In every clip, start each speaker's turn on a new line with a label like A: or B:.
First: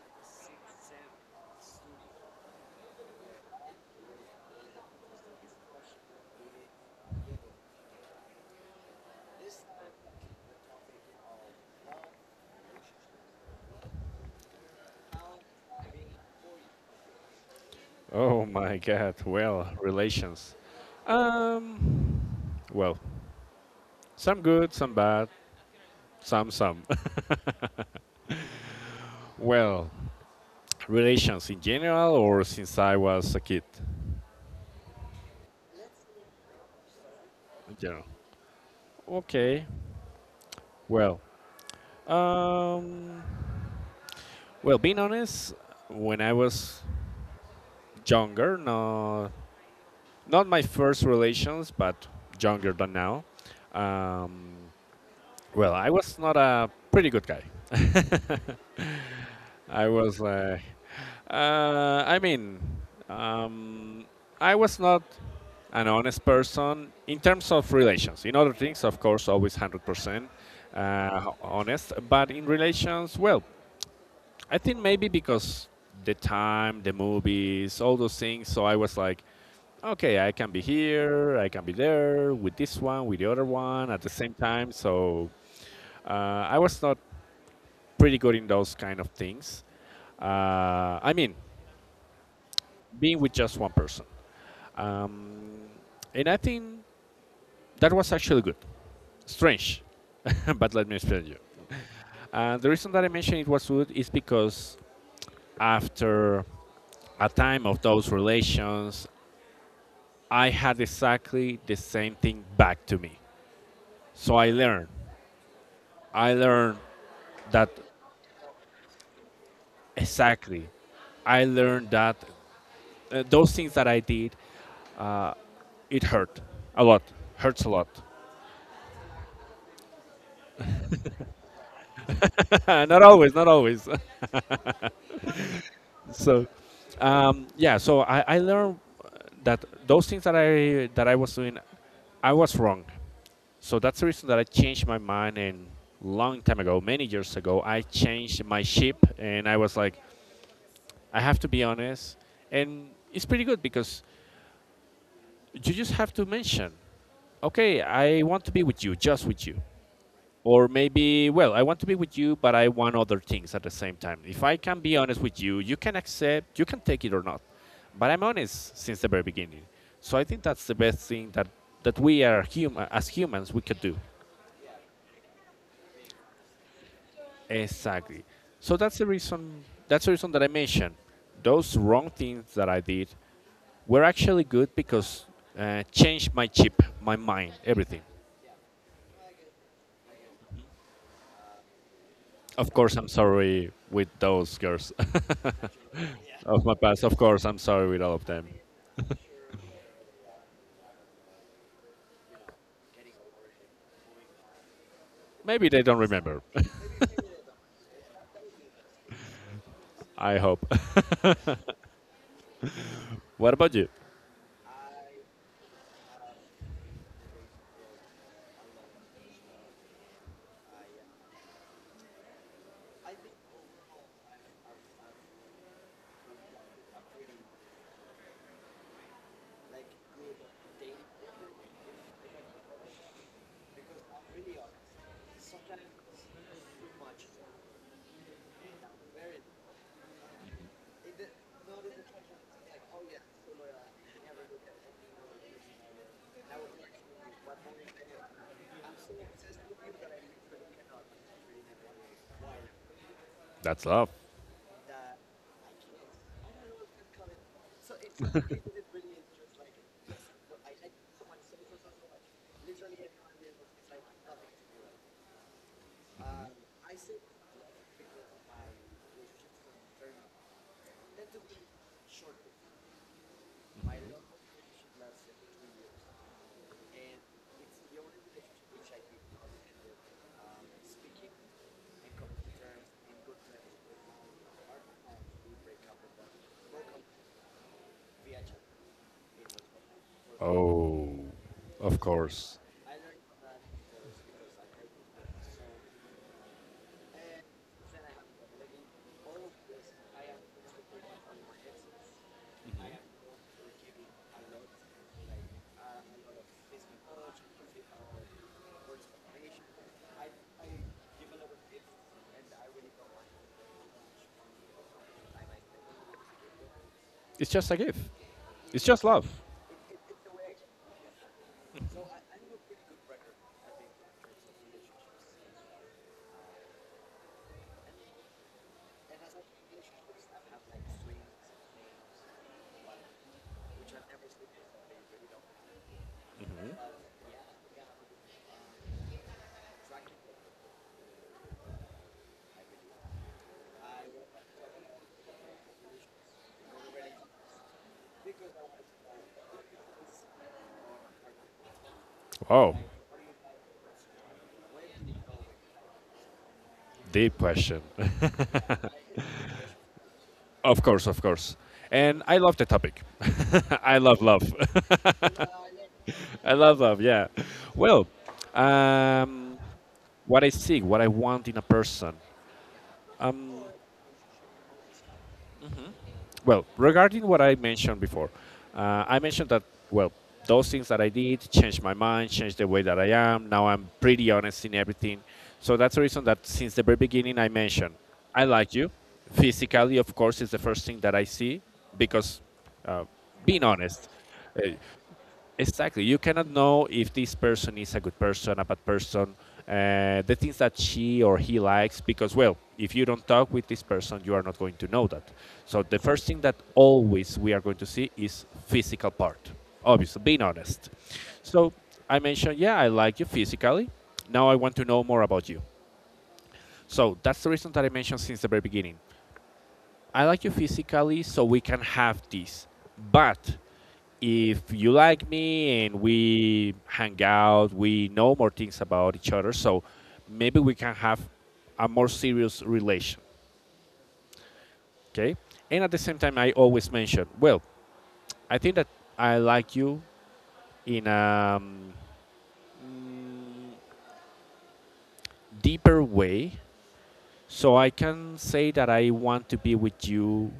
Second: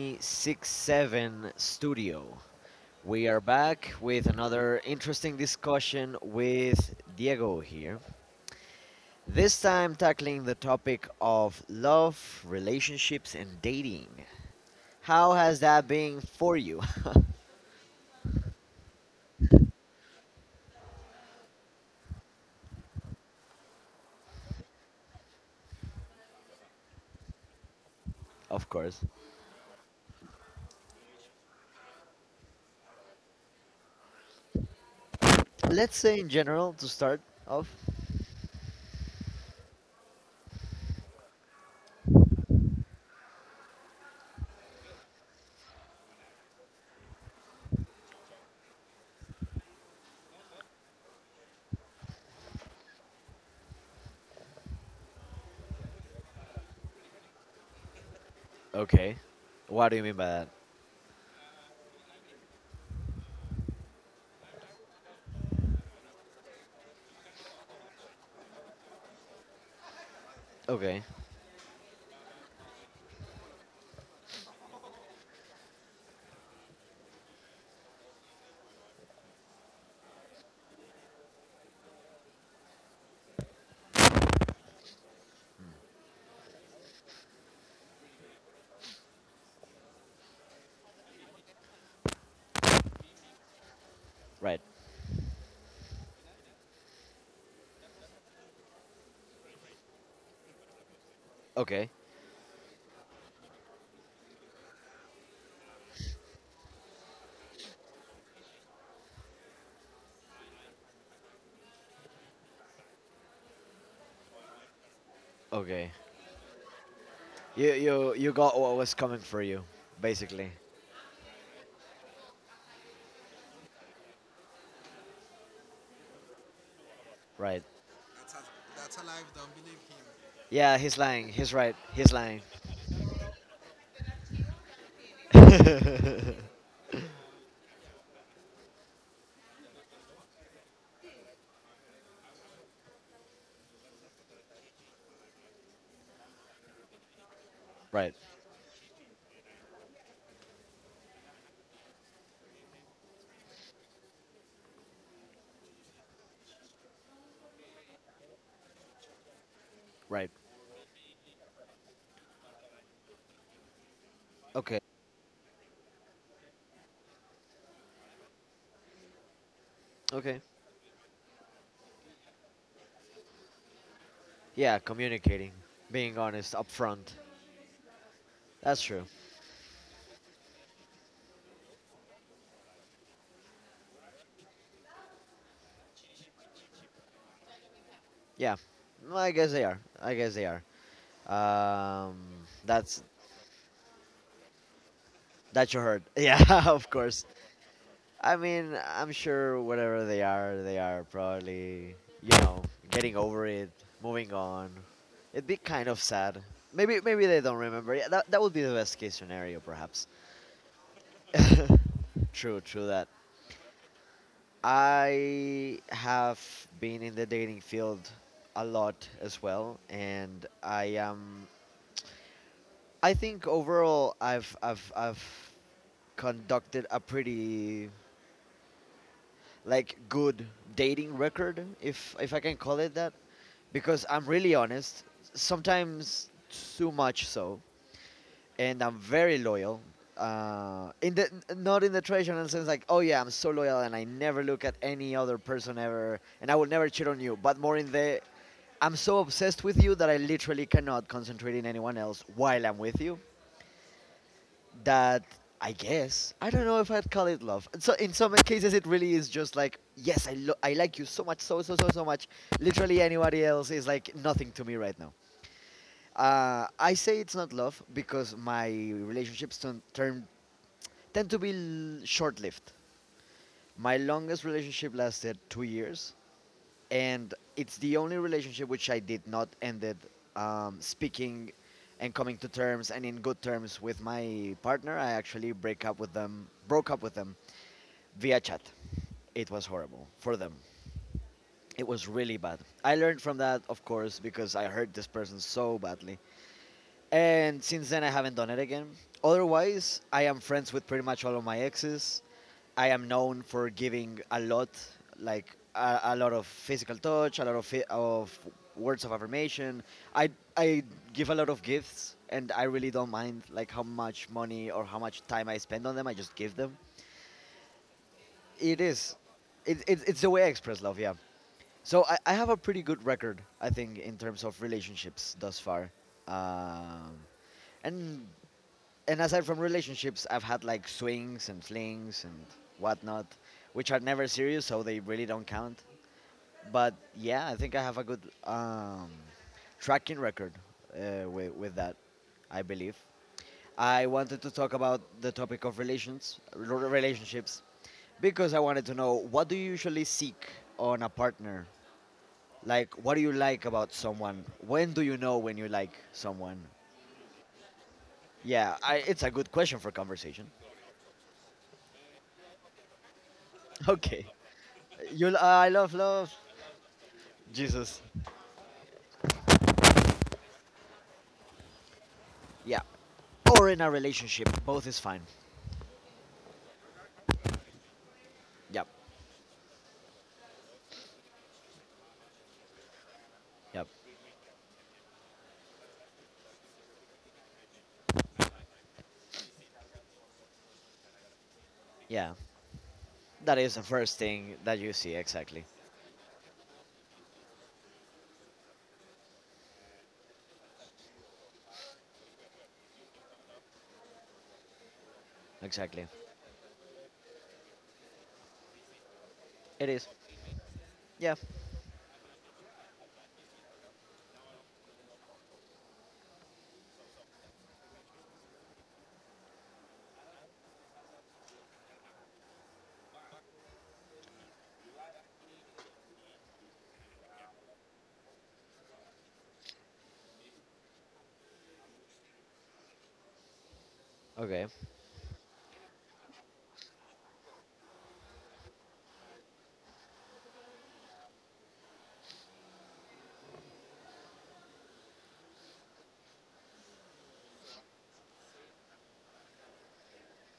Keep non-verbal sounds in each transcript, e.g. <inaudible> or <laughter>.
A: 4267 Studio. We are back with another interesting discussion with Diego here. This time tackling the topic of love, relationships, and dating. How has that been for you?
B: Oh my God. Well, relations. Um, well, some good, some bad, some.
A: <laughs> Of course.
B: <laughs> Well, relations in general or since I was a kid?
A: Let's say in general to start off.
B: In general. Okay. Well, um, being honest, when I was younger, no, not my first relations, but younger than now, um, I was not a pretty good guy.
A: Okay.
B: <laughs> I
A: What do you mean
B: was
A: by that?
B: like, I mean, um, I was not an honest person in terms of relations. In other things, of course, always 100%
A: Okay.
B: honest. But in relations, well, I think maybe because the time, the movies, all those things. So I was like, okay, I can be here, I can be there with this one, with the other one at the same time. So uh, I was not pretty good in those kind of things. I mean, being with just one person.
A: Right.
B: Um, and I think that was actually good. Strange, <laughs> but let me explain you.
A: Okay.
B: And the reason that I mentioned it was good is because after a time of those relations, I had exactly the same thing back to me. So I learned.
A: Okay.
B: I learned that
A: You got what was coming for you, basically.
B: exactly. I learned that those things that I did, it hurt a lot. Hurts
A: Right.
B: a lot.
A: Yeah, he's lying. He's right. He's lying.
B: <laughs> Not always, not always. <laughs>
A: <laughs>
B: So yeah, so I learned that those things that I was doing, I was wrong. So that's the reason that I changed my mind, and long time ago, many years ago, I
A: Right.
B: changed my ship, and I was like, I have to be honest. And it's pretty good because you just have to mention, okay, I want to be with you, just with you.
A: Right.
B: Or maybe, well, I want to be with you, but I want other things at the same time. If I can
A: Okay.
B: be honest with you, you can accept, you can take it or not. But I'm honest since the very beginning. So I think
A: Okay.
B: that's the best thing that we are human. As humans we could do.
A: Yeah, communicating, being honest, upfront.
B: Exactly. So
A: That's
B: that's the
A: true.
B: reason that's the reason that I mentioned those wrong things that I did were actually good because changed my chip, my mind, everything.
A: Yeah. Well, I guess they are. I guess they are. Um,
B: Of course,
A: that's
B: I'm sorry with those girls.
A: that you heard. <laughs>
B: <laughs> Of
A: Yeah,
B: my
A: of
B: past, of
A: course.
B: course, I'm sorry with all of
A: I
B: them.
A: mean, I'm sure whatever they are probably, you know getting over it, moving on. It'd be
B: Maybe they
A: kind
B: don't
A: of
B: remember.
A: sad.
B: <laughs>
A: Maybe maybe they don't remember. Yeah, that that would be the best case scenario, perhaps.
B: I hope.
A: <laughs> True, true that.
B: <laughs> What about you?
A: I have been in the dating field a lot as well, and I am. I think overall, I've conducted a pretty, like, good dating record, if I can call it that, because I'm really honest. Sometimes too much so, and I'm very loyal. In the not in the traditional sense, like, oh yeah, I'm so loyal and I never look at any other person ever, and I will never cheat on you. But more in the I'm so obsessed with you that I literally cannot concentrate in anyone else while I'm with you.
B: That's love.
A: That I guess I don't know if I'd call it love. So in some cases, it really is just like, yes, I I like you so much, so so so so much. Literally anybody else is like nothing to me right now. I say it's not love because my relationships turn, turn tend to be short-lived. My longest relationship lasted 2 years, and it's the only relationship which I did not ended speaking and coming to terms and in good terms with my partner. I actually break up with them, broke up with them via chat. It was horrible for them.
B: Oh,
A: It
B: of
A: was really
B: course.
A: bad. I learned from that, of course, because I hurt this person so badly. And since then, I haven't done it again. Otherwise, I am friends with pretty much all of my exes. I am known for giving a lot, like a lot of physical touch, a lot of words of affirmation. I I give a lot of gifts, and I really don't mind like how much money or how much time I spend on them. I just give them.
B: It's just a gift.
A: It
B: It's just
A: is,
B: love.
A: it it's the way I express love. Yeah. So I have a pretty good record, I think, in terms of relationships thus far. Um, and and aside from relationships, I've had like swings and flings and whatnot, which are never serious, so they really don't count. But yeah, I think I have a good tracking record with, that, I believe. I wanted to talk about the topic of relations, relationships, because I wanted to know, what do you usually seek on a partner?
B: Wow,
A: Like, what do you like about someone? When do you know when you like someone?
B: deep question.
A: Yeah, it's a good question for conversation.
B: <laughs> Of course, of course. And I love the topic. <laughs>
A: <laughs>
B: I love
A: Okay.
B: love.
A: You, I love, love
B: <laughs> I love love, yeah.
A: Jesus.
B: Well, um, what I seek, what I want in a person,
A: Yeah. Or in a relationship, both is fine.
B: well, regarding what I mentioned before,
A: Yep.
B: I mentioned that, well, those things that I did changed my mind, changed the way that I am. Now
A: Yep.
B: I'm pretty honest in everything. So that's the reason that since the very beginning, I mentioned I like you. Physically, of course, is the first thing that I see
A: Yeah.
B: because uh,
A: That
B: being
A: is the
B: honest,
A: first thing
B: uh,
A: that you see. Exactly.
B: exactly. You cannot know if this person is a good person, a bad person, the things that she or he likes, because, well, if you don't talk with this person, you are not going to know that. So, the
A: Exactly.
B: first thing that always we are going to see is physical part,
A: It is.
B: obviously, being honest.
A: Yeah.
B: So, I mentioned, yeah, I like you physically. Now I want to know more about you. So, that's the reason that I mentioned since the very beginning. I like you physically, so we can have this. But if you like me and we hang out, we know more things about each other, so maybe we can have a more serious relation,
A: Okay.
B: okay? And at the same time, I always mention, well, I think that I like you in a deeper way. So I can say that I want to be with you,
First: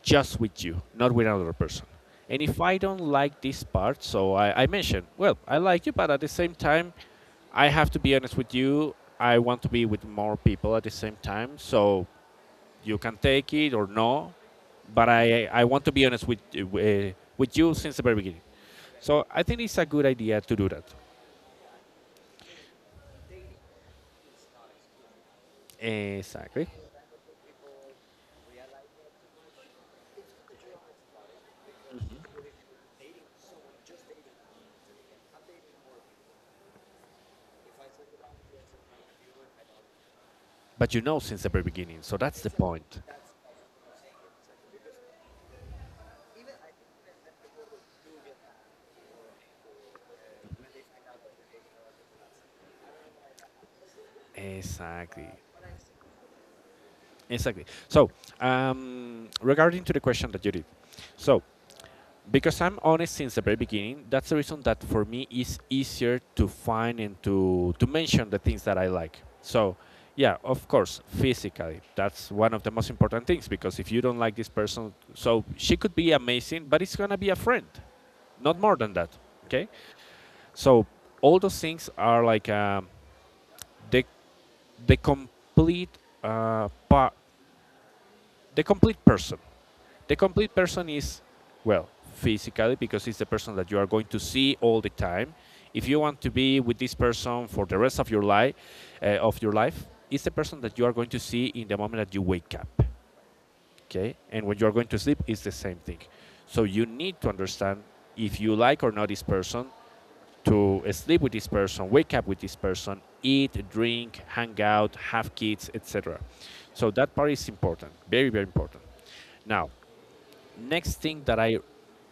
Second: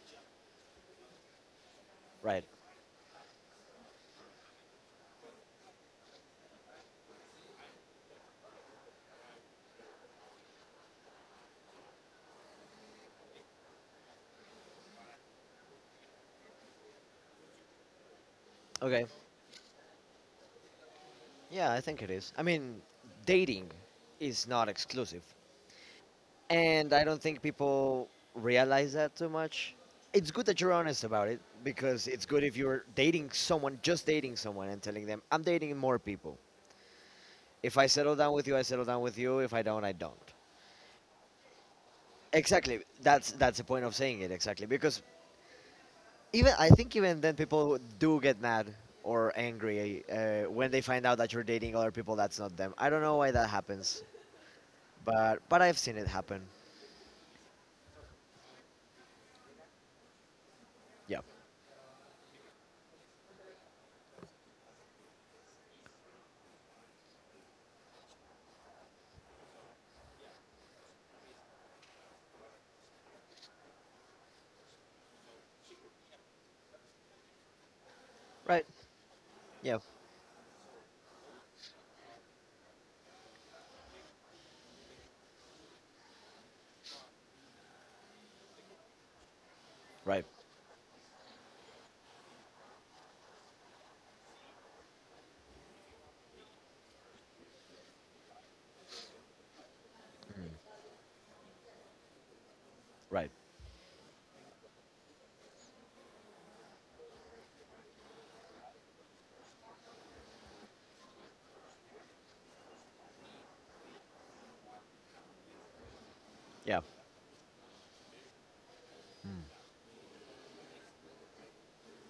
B: just with you, not with another person. And
A: Right.
B: if I don't like this part, so I mentioned, well, I like you, but at the same time, I have to be honest with you. I want to be with more people at the same time, so you can take it or no. But I want to be honest with you since the very beginning.
A: Okay.
B: So I think it's a good idea to do that.
A: Yeah, I think it is. I mean, dating is not exclusive,
B: Exactly.
A: and I don't think people realize that too much. It's good that you're honest about it because it's good if you're dating someone, just dating someone, and telling them, "I'm dating more people. If I settle down with you, I settle down with you. If I don't, I don't."
B: But you know since the very beginning, so that's the
A: Exactly.
B: point.
A: That's the point of saying it exactly because even I think even then people do get mad or angry when they find out that you're dating other people that's not them. I don't know why that happens,
B: Exactly.
A: but I've seen it happen.
B: Exactly. So, regarding to the question that you did,
A: Yeah.
B: so because I'm honest since the very beginning, that's the reason that for me it's easier to find and to mention the things that I like. So, yeah, of course, physically, that's one of the most important things because if you don't like this person, so she could be amazing, but it's gonna be a friend, not
A: Right.
B: more than that. Okay.
A: Yeah.
B: So all those things are like the the complete part, the complete person. The
A: Right.
B: complete person is, well, physically, because it's the person that you are going to see all the time. If you want to be with this person for the rest of your life, uh, of your life, it's the person that you are going to see in the moment that you wake up.
A: Right.
B: Okay, and when you are going to sleep, it's the same thing. So you need to understand if you like or not this person, to sleep with this person, wake up with this person, eat, drink, hang out, have kids, etc.
A: Yeah.
B: So that part is important, very, very important. Now, next thing that I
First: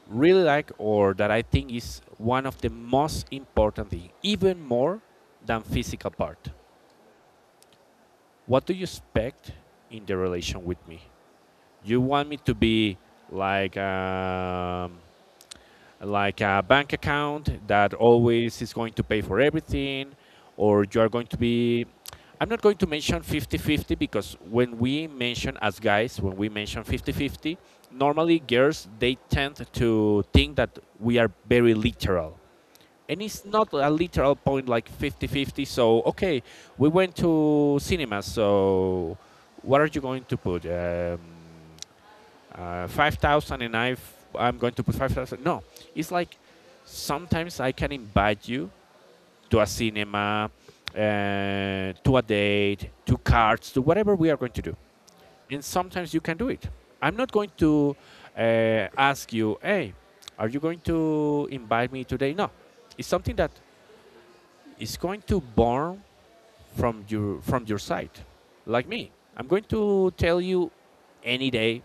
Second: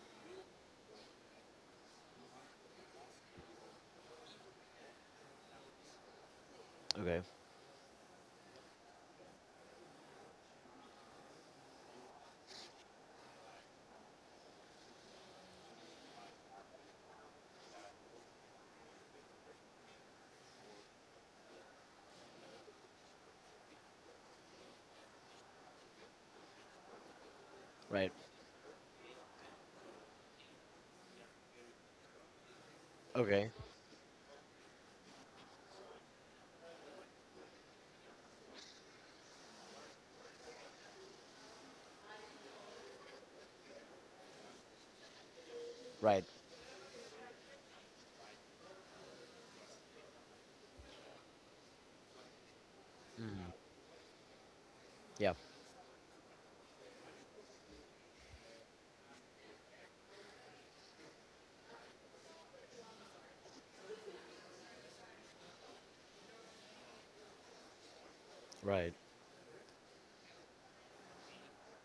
B: really like or that I think is one of the most important thing, even more than physical part.
A: Okay.
B: What do you expect in the relation with me? You want me to be like um, like a bank account that always is going to pay for everything, or you are going to be I'm not going to mention 50-50 because when we mention as guys, when we mention 50-50,
A: Right.
B: normally girls they tend to think that we are very literal, and it's
A: Okay.
B: not a literal point like 50-50. So okay, we went to cinema. So what are you going to put, 5,000, and I'm going to put 5,000. No, it's
A: Right.
B: like sometimes I can invite you to a cinema, to a date, to
A: Mm.
B: cards, to whatever we are going to do,
A: Yeah.
B: and sometimes you can do it. I'm not going to ask you, hey, are you going to invite me today? No, it's something that is going to born from your side. Like
A: Right.
B: me, I'm going to tell you any day,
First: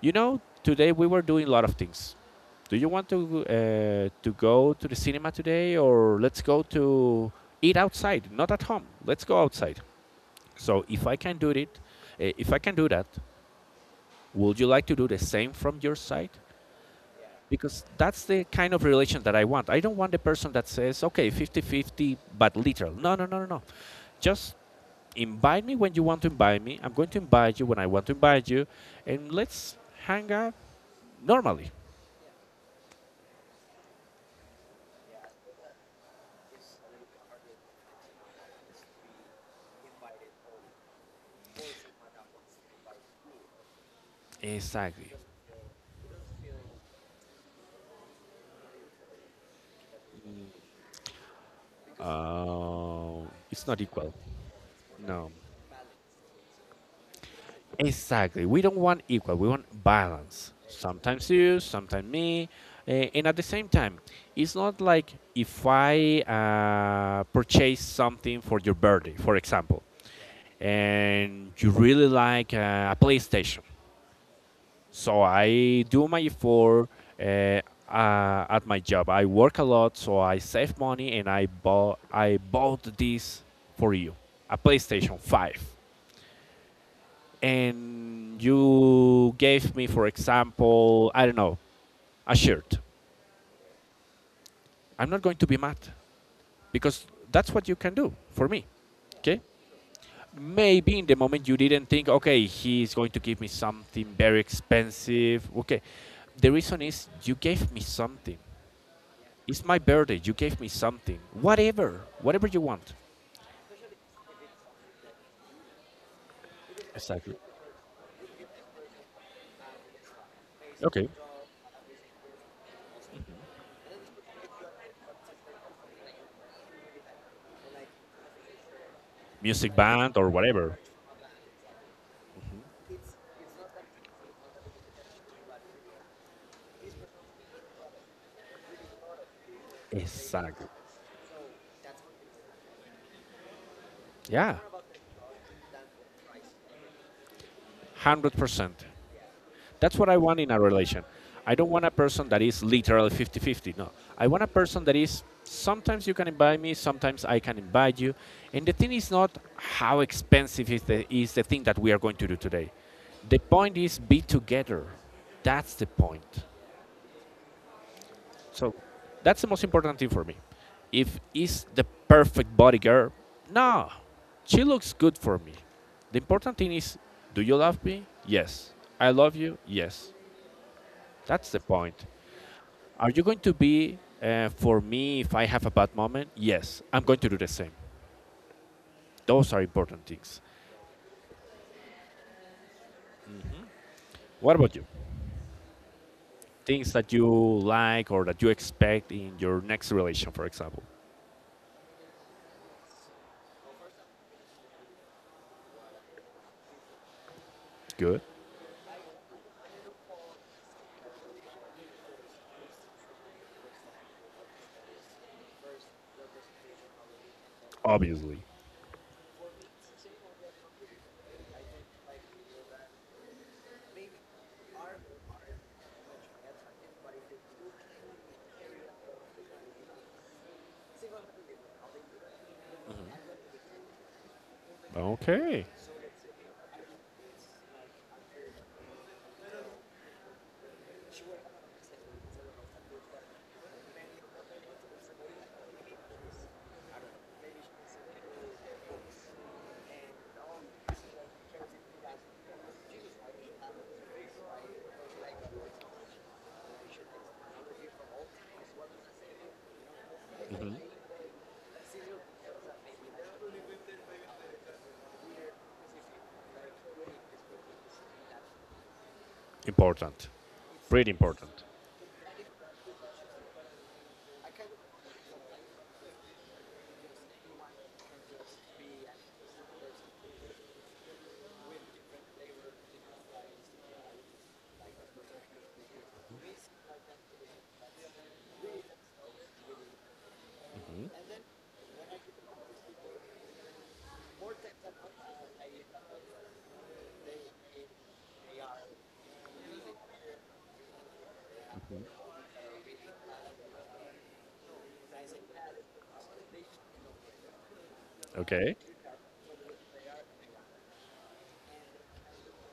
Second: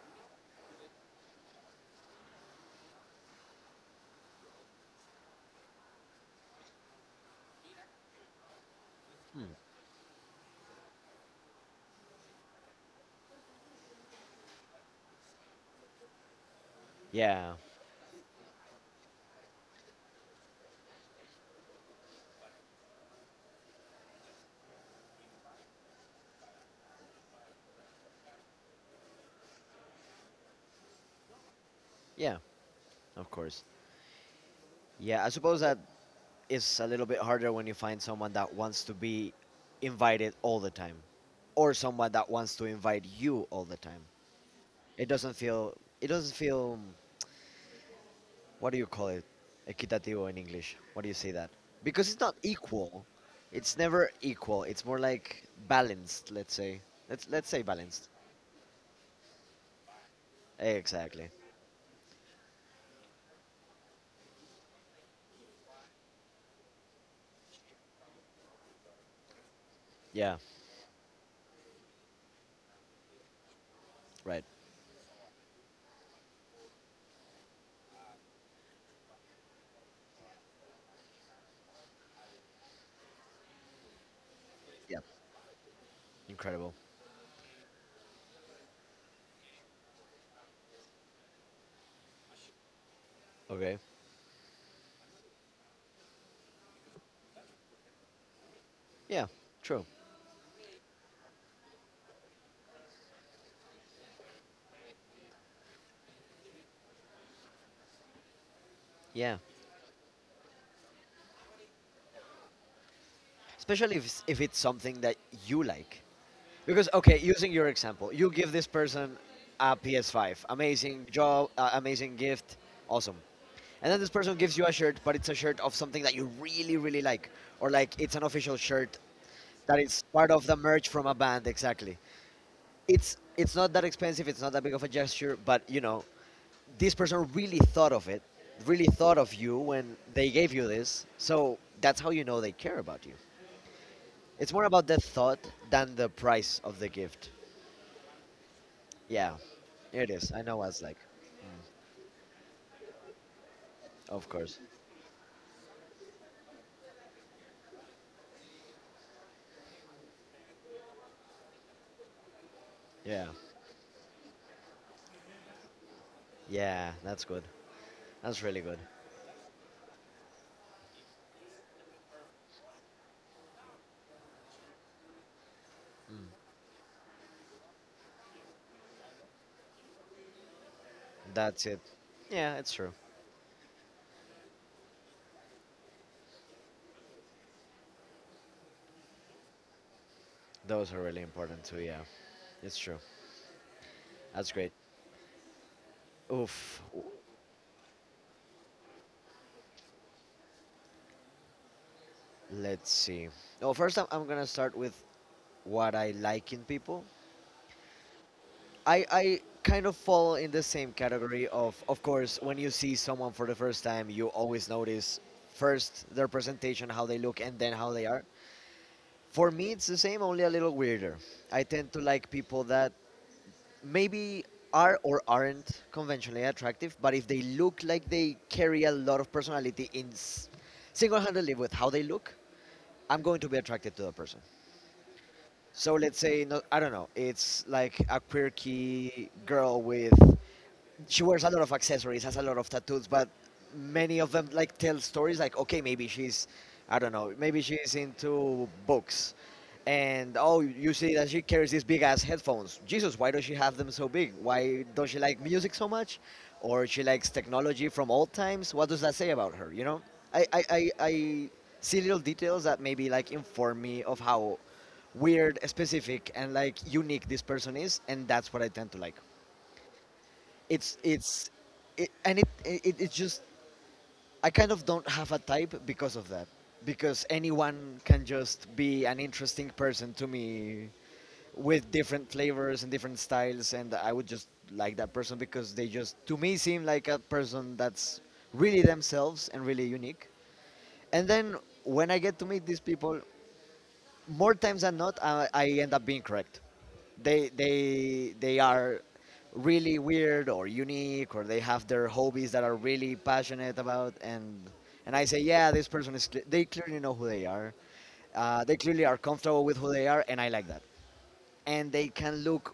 B: today we were doing a lot of things, do you want to go to the cinema today? Or let's go to eat outside, not at home, let's go
A: Hmm.
B: outside. So if I can do it, if I can do that, would you like to do the same from your side?
A: Yeah.
B: Because that's the kind of relation that I want. I don't want the person that says, okay, 50-50, but literal. No, no, no, no, no. Just invite me when you want to invite me. I'm going to invite you when I want to invite you, and let's hang out normally.
A: Yeah. Of course. Yeah. I suppose that is a little bit harder when you find someone that wants to be invited all the time or someone that wants to invite you all the time. It
B: Exactly.
A: doesn't feel it doesn't feel, what do you call it? Equitativo in English. What do you say that? Because it's not equal.
B: Uh, it's
A: It's
B: not
A: never
B: equal.
A: equal. It's more
B: No.
A: like balanced, let's say. Let's say balanced.
B: Exactly. We don't want equal. We want balance. Sometimes
A: Exactly.
B: you, sometimes me, and at the same time, it's not like if I purchase something for your birthday, for example,
A: Yeah,
B: and you really like a PlayStation.
A: right.
B: So I do my effort, uh, at my job. I work a lot, so I save money, and I bought this for you, a
A: Yeah.
B: PlayStation 5.
A: Incredible.
B: And you gave me, for example, I don't know, a shirt.
A: Okay.
B: I'm not going to be mad because that's what you can do for me.
A: Yeah,
B: Okay.
A: true.
B: Maybe in the moment you didn't think, okay, he's going to give me something very expensive. Okay. The reason is you gave me something.
A: Yeah.
B: It's my birthday. You gave me something. Whatever. Whatever you want.
A: Especially if it's something that you like. Because okay,
B: Exactly.
A: using your example, you give this person a PS5, amazing
B: Okay.
A: job, amazing gift, awesome. And then this person gives you a shirt, but it's a shirt of something that you really, really like, or like it's an official shirt
B: Music
A: that is
B: band or
A: part of the
B: whatever.
A: merch from a band. Exactly. It's not that expensive. It's not that big of a gesture, but you know, this person really thought of it, really thought of you when they gave
B: Exactly.
A: you this. So that's how you know they care about you. It's
B: Yeah.
A: more about the thought than the price of the gift.
B: 100%.
A: Yeah.
B: That's what
A: It
B: I
A: is.
B: want
A: I
B: in
A: know
B: a
A: what's like.
B: relation. I don't want a person that is literally 50-50. No. I
A: Of
B: want a
A: course.
B: person that is sometimes you can invite me, sometimes I can invite you. And the thing is not how expensive is the thing that we are going to do today.
A: Yeah.
B: The point is be together. That's the point.
A: Yeah, that's good. That's really
B: So
A: good.
B: that's the most important thing for me. If is the perfect body girl, no, she looks good for me. The important thing is, do you love me? Yes. I love you? Yes. That's the
A: That's it.
B: point.
A: Yeah, it's true.
B: Are you going to be for me if I have a bad moment? Yes. I'm going to do the same. Those are important things.
A: Those are really important too. Yeah, it's true. That's
B: What
A: great.
B: about you?
A: Oof.
B: Things that you like or that you expect in your next relation, for example.
A: Let's see. Oh, first I'm gonna start with what I like in people.
B: Good.
A: I kind of fall in the same category of course, when you see someone for the first time you always notice first their presentation, how they look, and then how they are.
B: Obviously.
A: For me it's the same, only a little weirder. I tend to like people that maybe are or aren't conventionally attractive, but if they look like they carry a lot of personality in single-handedly with how they look, I'm going to be attracted to that person.
B: Okay.
A: So let's say, no, I don't know, it's like a quirky girl with, she wears a lot of accessories, has a lot of tattoos, but many of them like tell stories, like, okay, maybe I don't know, maybe she's into books. And oh, you see that she carries these big ass headphones. Jesus, why does she have them so big? Why does she like music so much? Or she likes technology from old times? What does that say about her? You know, I, I,
B: Mhm.
A: I, I see little details that maybe like inform me of how weird, specific, and like unique this person is, and that's what I tend to like
B: Important. Pretty
A: it's
B: important.
A: it, and it, it it's just I kind of don't have a type because of that, because anyone can just be an interesting person to me with different flavors and different styles, and I would just like that person because they just to me seem like a person that's really themselves and really unique. And then when I get to meet these people, more times than not, I end up being correct. They are really weird or unique, or they have their hobbies that are really passionate about, and I say, yeah, this person is. They clearly know who they are. They
B: Okay,
A: clearly are comfortable with who they are, and I like that. And they can look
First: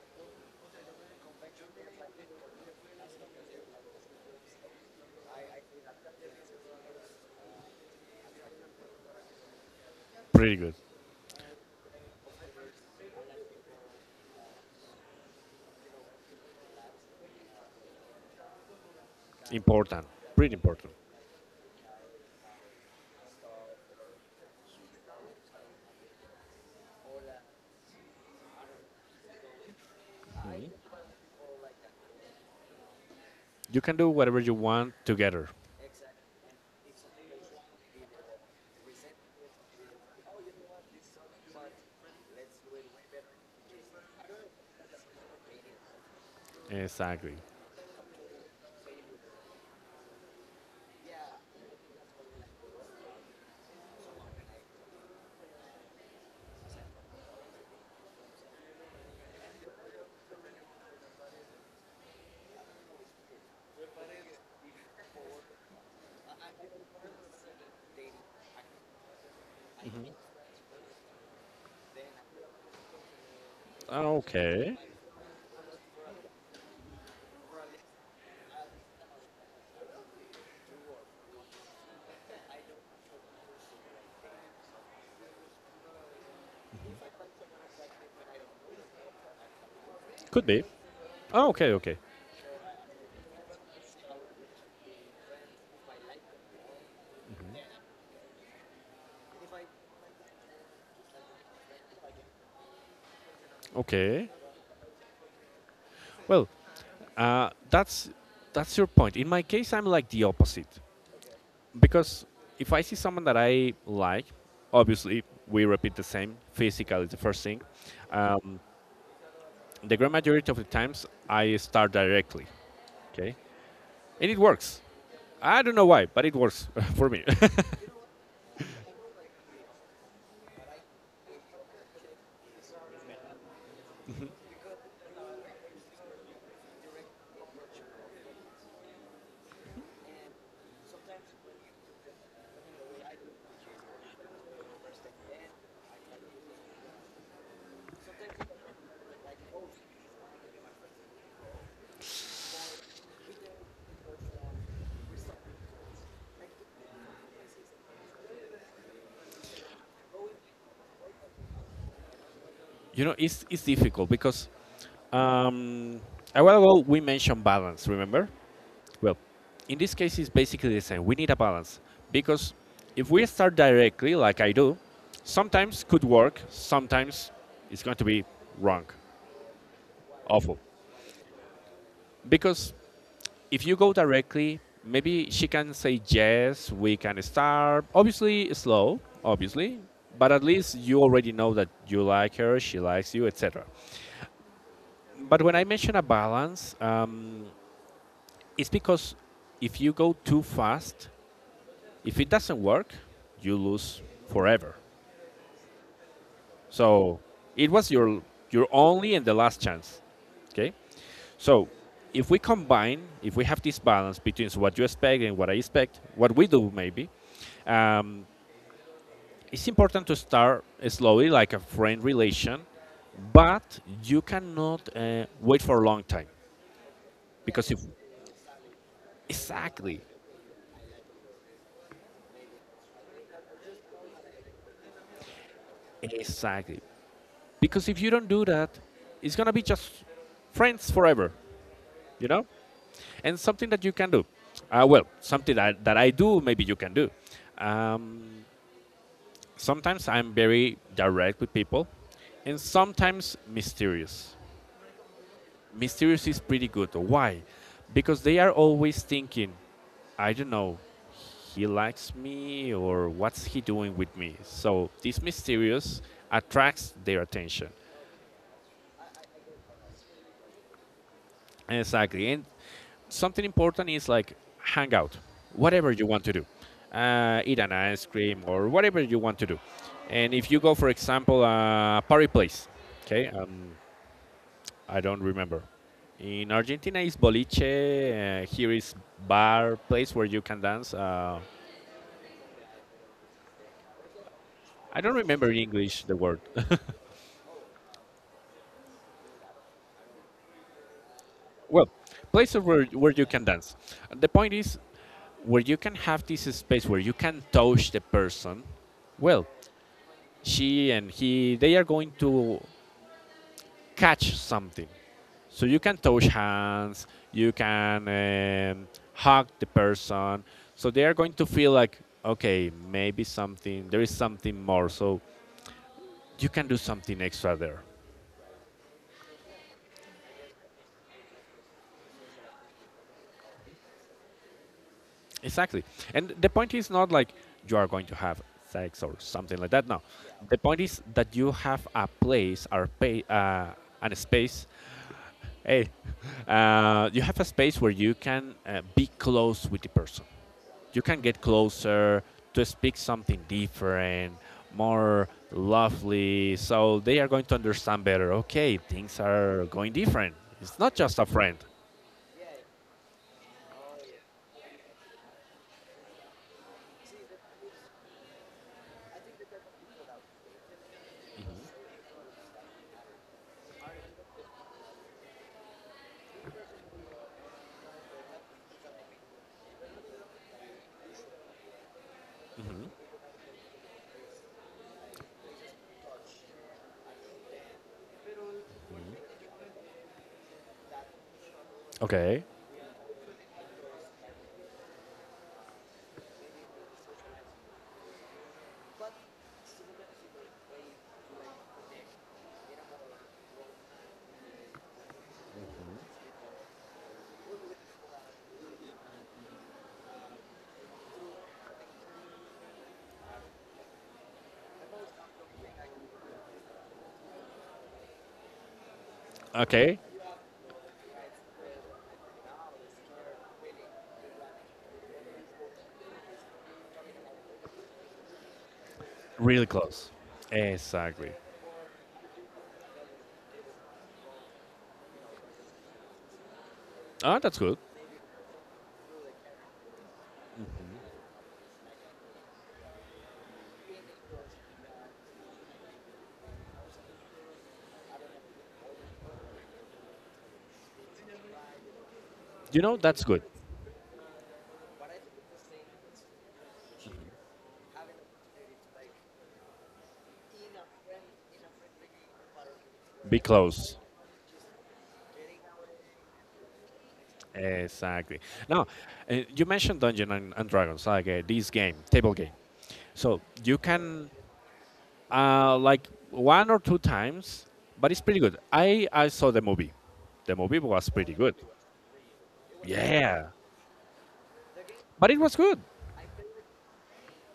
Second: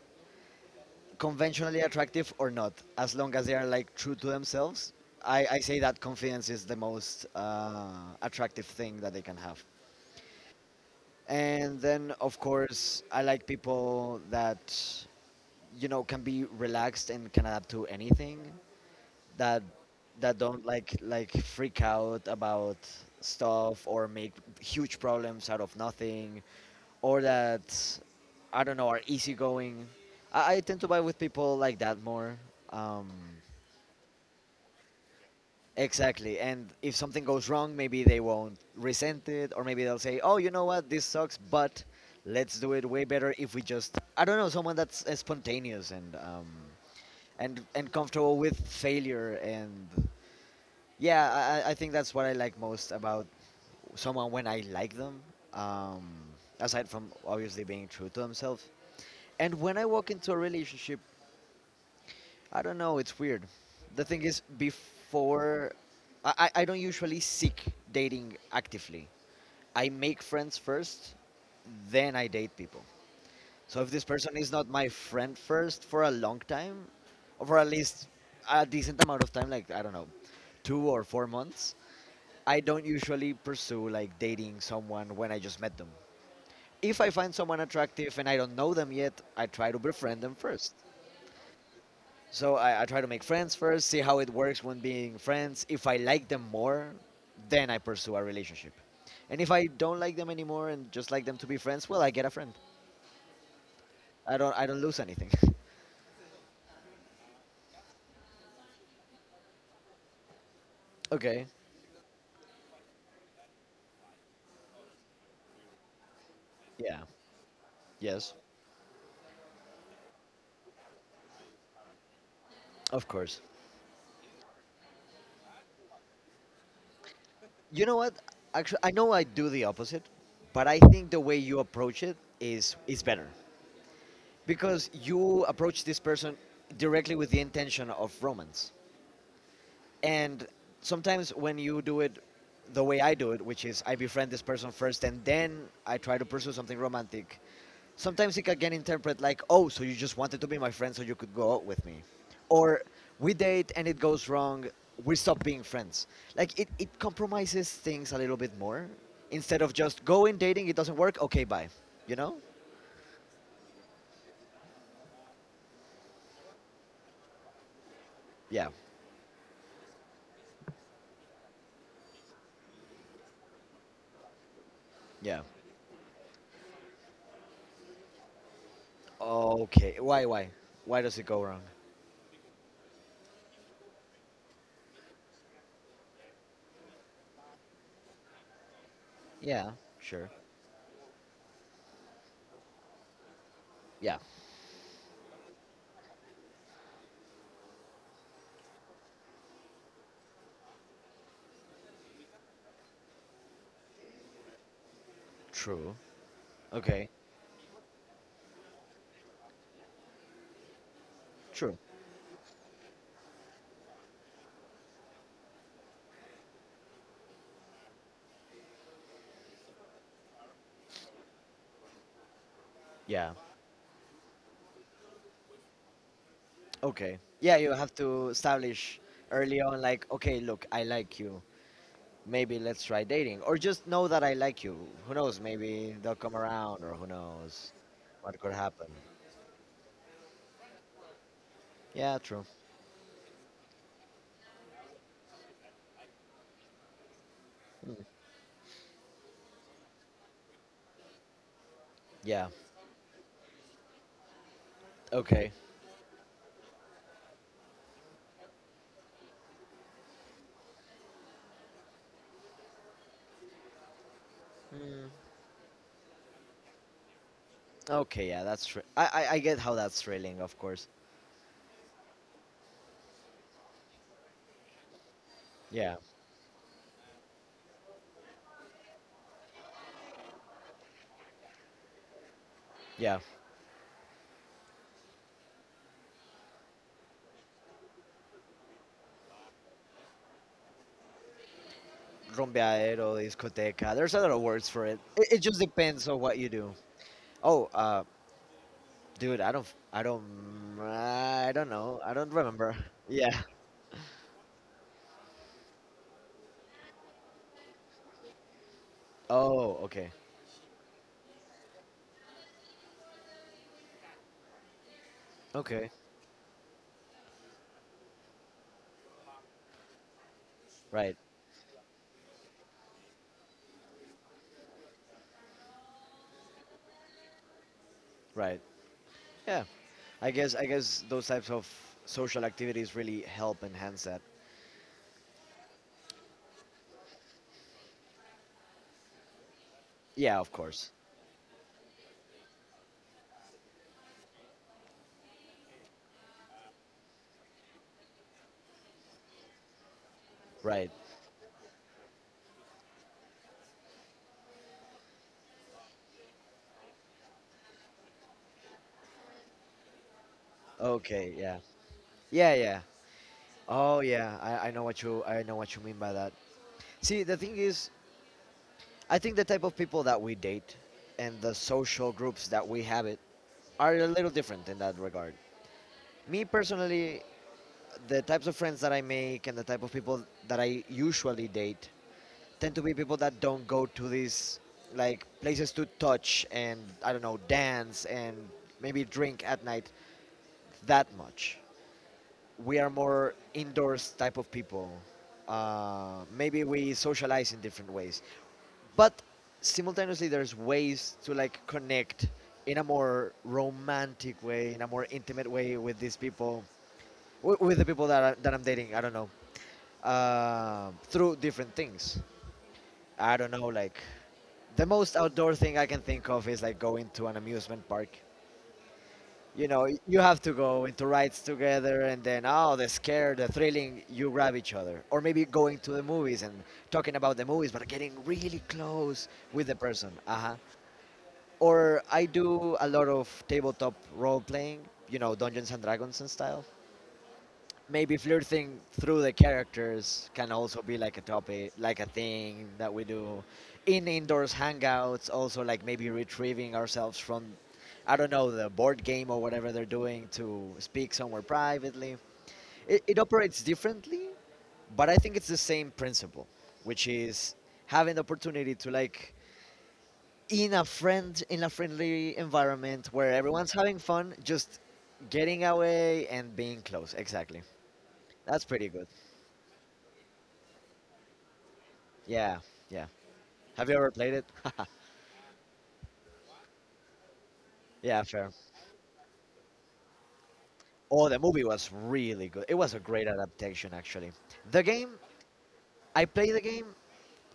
A: conventionally attractive or not, as long as they are like true to themselves. I say that confidence is the most attractive thing that they can have.
B: pretty good.
A: And then, of course, I like people that, you know, can be relaxed and can adapt to anything. That
B: Important,
A: that
B: pretty
A: don't
B: important.
A: like freak out about stuff or make huge problems out of nothing, or that, I don't know, are easygoing. I tend to vibe with people like that more. Um,
B: You can do whatever you want together.
A: Exactly. And if something goes wrong, maybe they won't resent it, or maybe they'll say, oh, you know what, this sucks, but let's do it way better if we just, I don't know, someone that's spontaneous and,
B: Exactly.
A: and comfortable with failure. And yeah, I think that's what I like most about someone when I like them, um, aside from obviously being true to themselves. And when I walk into a relationship, I don't know. It's weird. The thing is, before I don't usually seek dating actively. I make friends first, then I date people. So if this person is not
B: Okay,
A: my friend first for a long time, or for at least a decent amount of time, like I don't know, 2 or 4 months, I don't usually pursue like dating someone when I just met them. If I find someone attractive and I don't know them yet, I try to befriend them
B: could be.
A: first.
B: Oh, okay, okay,
A: So I try to make friends first, see how it works when being friends. If I like them more, then I pursue a relationship. And if I don't like them anymore and just like them to be friends, well, I get a friend.
B: okay.
A: I don't lose anything.
B: Well, uh, that's that's your point. In my case, I'm like the opposite
A: <laughs> Okay.
B: because if I see someone that I like, obviously we repeat the same. Physical
A: Yeah.
B: is the first thing.
A: Yes.
B: Um, the grand majority of the times, I start directly.
A: Of
B: Okay,
A: course.
B: and it works. I don't know why, but it works <laughs> for me. <laughs>
A: You know what? Actually, I know I do the opposite, but I think the way you approach it is better, because you approach this person directly with the intention of romance. And sometimes when you do it the way I do it, which is I befriend this person first and then I try to pursue something romantic, sometimes it can get interpreted like, oh, so you just wanted to be my friend so you could go out with me. Or we date and it goes wrong, we stop being friends. Like it compromises things a little bit more, instead of just going dating, it doesn't work, okay, bye. You know?
B: It's difficult because Um, a while ago, we mentioned balance, remember?
A: Yeah,
B: Well, in this case, it's basically the same. We need a balance because if we start directly, like I do,
A: yeah.
B: sometimes could work, sometimes it's going to be wrong,
A: Okay, why, why?
B: awful.
A: Why does it go wrong?
B: Because if you go directly, maybe she can say yes, we can start. Obviously, slow,
A: Yeah,
B: obviously,
A: sure.
B: but at least you already know that you like her, she likes you, etc.
A: Yeah,
B: But when I mention a balance, it's because if you go too fast, if it doesn't work, you lose forever.
A: true. Okay.
B: So it was your only and the last chance. Okay. So
A: True.
B: if we combine, if we have this balance between what you expect and what I expect, what we do maybe, um, it's important to start slowly, like a friend relation,
A: Yeah.
B: but you cannot wait for a long time
A: Okay. Yeah,
B: because
A: you
B: if
A: have to establish early on,
B: exactly,
A: like, okay, look, I like you. Maybe let's try dating, or just know that I like you. Who knows? Maybe they'll come
B: exactly,
A: around, or who knows
B: because if you don't
A: what
B: do
A: could
B: that,
A: happen.
B: it's gonna be just friends forever,
A: Yeah.
B: you
A: True.
B: know. And something that you can do, well, something that I do, maybe you can do. Um, sometimes I'm very direct with people,
A: Yeah.
B: and sometimes mysterious.
A: Okay.
B: Mysterious is pretty good. Why? Because they are always thinking, I don't know, he likes me or what's he doing with me, so
A: Mm,
B: this mysterious attracts their attention
A: okay. Yeah. That's true. I get how that's thrilling, of course.
B: exactly, and something important is like hang out, whatever
A: Yeah.
B: you want to do, eat an ice cream or whatever you want to do. And if you go, for example, a party place,
A: Yeah.
B: okay, I don't remember. In Argentina is boliche. Here is bar place where you can dance.
A: Rompeadero, discoteca. There's a lot of words for it.
B: I don't
A: It
B: remember in
A: just
B: English
A: depends
B: the
A: on what
B: word.
A: you do.
B: <laughs>
A: Oh, dude, I don't. F- I don't. I don't
B: Well,
A: know. I don't
B: places
A: remember.
B: where
A: <laughs>
B: you
A: Yeah.
B: can dance. The point is where you can have this space where you can touch the person. Well,
A: Oh, okay.
B: she and he, they are going to catch something. So you
A: Okay.
B: can touch hands, you can hug the person. So they are
A: Right.
B: going to feel like, okay, maybe something, there is something more. So you can do something extra there.
A: Right. Yeah. I guess those types of social activities really help enhance that.
B: Exactly. And the point is not like you are going to have sex or something like that. No.
A: Yeah, of
B: The point
A: course.
B: is that you have a place or pay, and a space. Hey, <laughs> you have a space where you can be close with the person.
A: Right.
B: You can get closer to speak something different, more lovely. So they are going to understand better. Okay, things are going different. It's not just a
A: Okay,
B: friend.
A: yeah. Yeah, yeah. Oh yeah, I know what you mean by that. See, the thing is, I think the type of people that we date and the social groups that we habit are a little different in that regard. Me personally, the types of friends that I make and the type of people that I usually date tend to be people that don't go to these like places to touch and I don't know dance and maybe drink at night that much.
B: Okay.
A: We are more indoors type of people. Maybe we socialize in different ways, but simultaneously there's ways to like connect in a more romantic way, in a more intimate way with these people, with the people that I'm dating. I don't know, through different things. I don't know, like the most outdoor thing I can think of is like going to an amusement park. You know, y-
B: Okay,
A: you have to go into rides together, and then oh, the scare, the thrilling, you grab each other, or maybe going to the movies and talking about the movies, but getting really close
B: really
A: with the
B: close.
A: person. Uh huh.
B: Exactly.
A: Or I do a lot of tabletop role playing. You know, Dungeons and Dragons and style,
B: Oh, that's good.
A: maybe flirting through the characters can also be like a topic, like a thing that we do in indoors hangouts. Also, like maybe retrieving ourselves from, I don't know, the board game or whatever they're doing to speak somewhere privately.
B: You know,
A: It
B: that's good.
A: operates differently, but I think it's the same principle, which is having the opportunity to like in a friendly environment where
B: Be
A: everyone's
B: close.
A: having fun, just getting away and being close. Exactly.
B: Exactly.
A: That's
B: Now,
A: pretty good.
B: you mentioned Dungeon and Dragons, like this game, table game.
A: Yeah, yeah.
B: So you
A: Have you ever
B: can
A: played it? <laughs>
B: like one or two times, but it's
A: Yeah,
B: pretty
A: fair.
B: good. I saw the movie. The movie was
A: Oh,
B: pretty
A: the
B: good.
A: movie was really good. It was a great
B: Yeah,
A: adaptation, actually. The game,
B: but it was good.
A: I play the game.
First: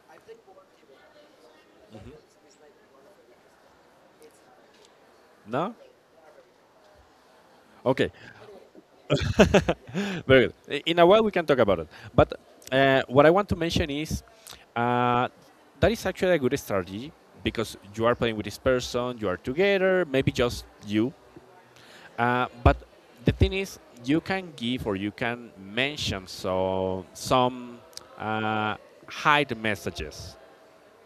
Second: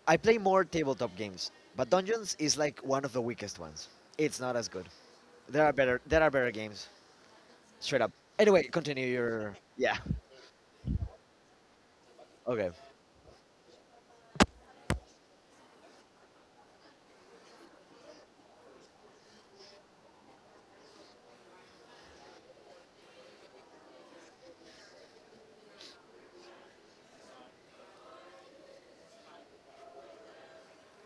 A: I play more tabletop games, but Dungeons is like one of the weakest ones. It's not as good. There are
B: No,
A: better. There are better games. Straight
B: okay,
A: up. Anyway, continue your. Yeah.
B: very good. I- In a while we can talk about it. But
A: Okay.
B: what I want to mention is uh, that is actually a good strategy because you are playing with this person, you are together, maybe just you. But the thing is, you can give or you can mention so some uh, hide messages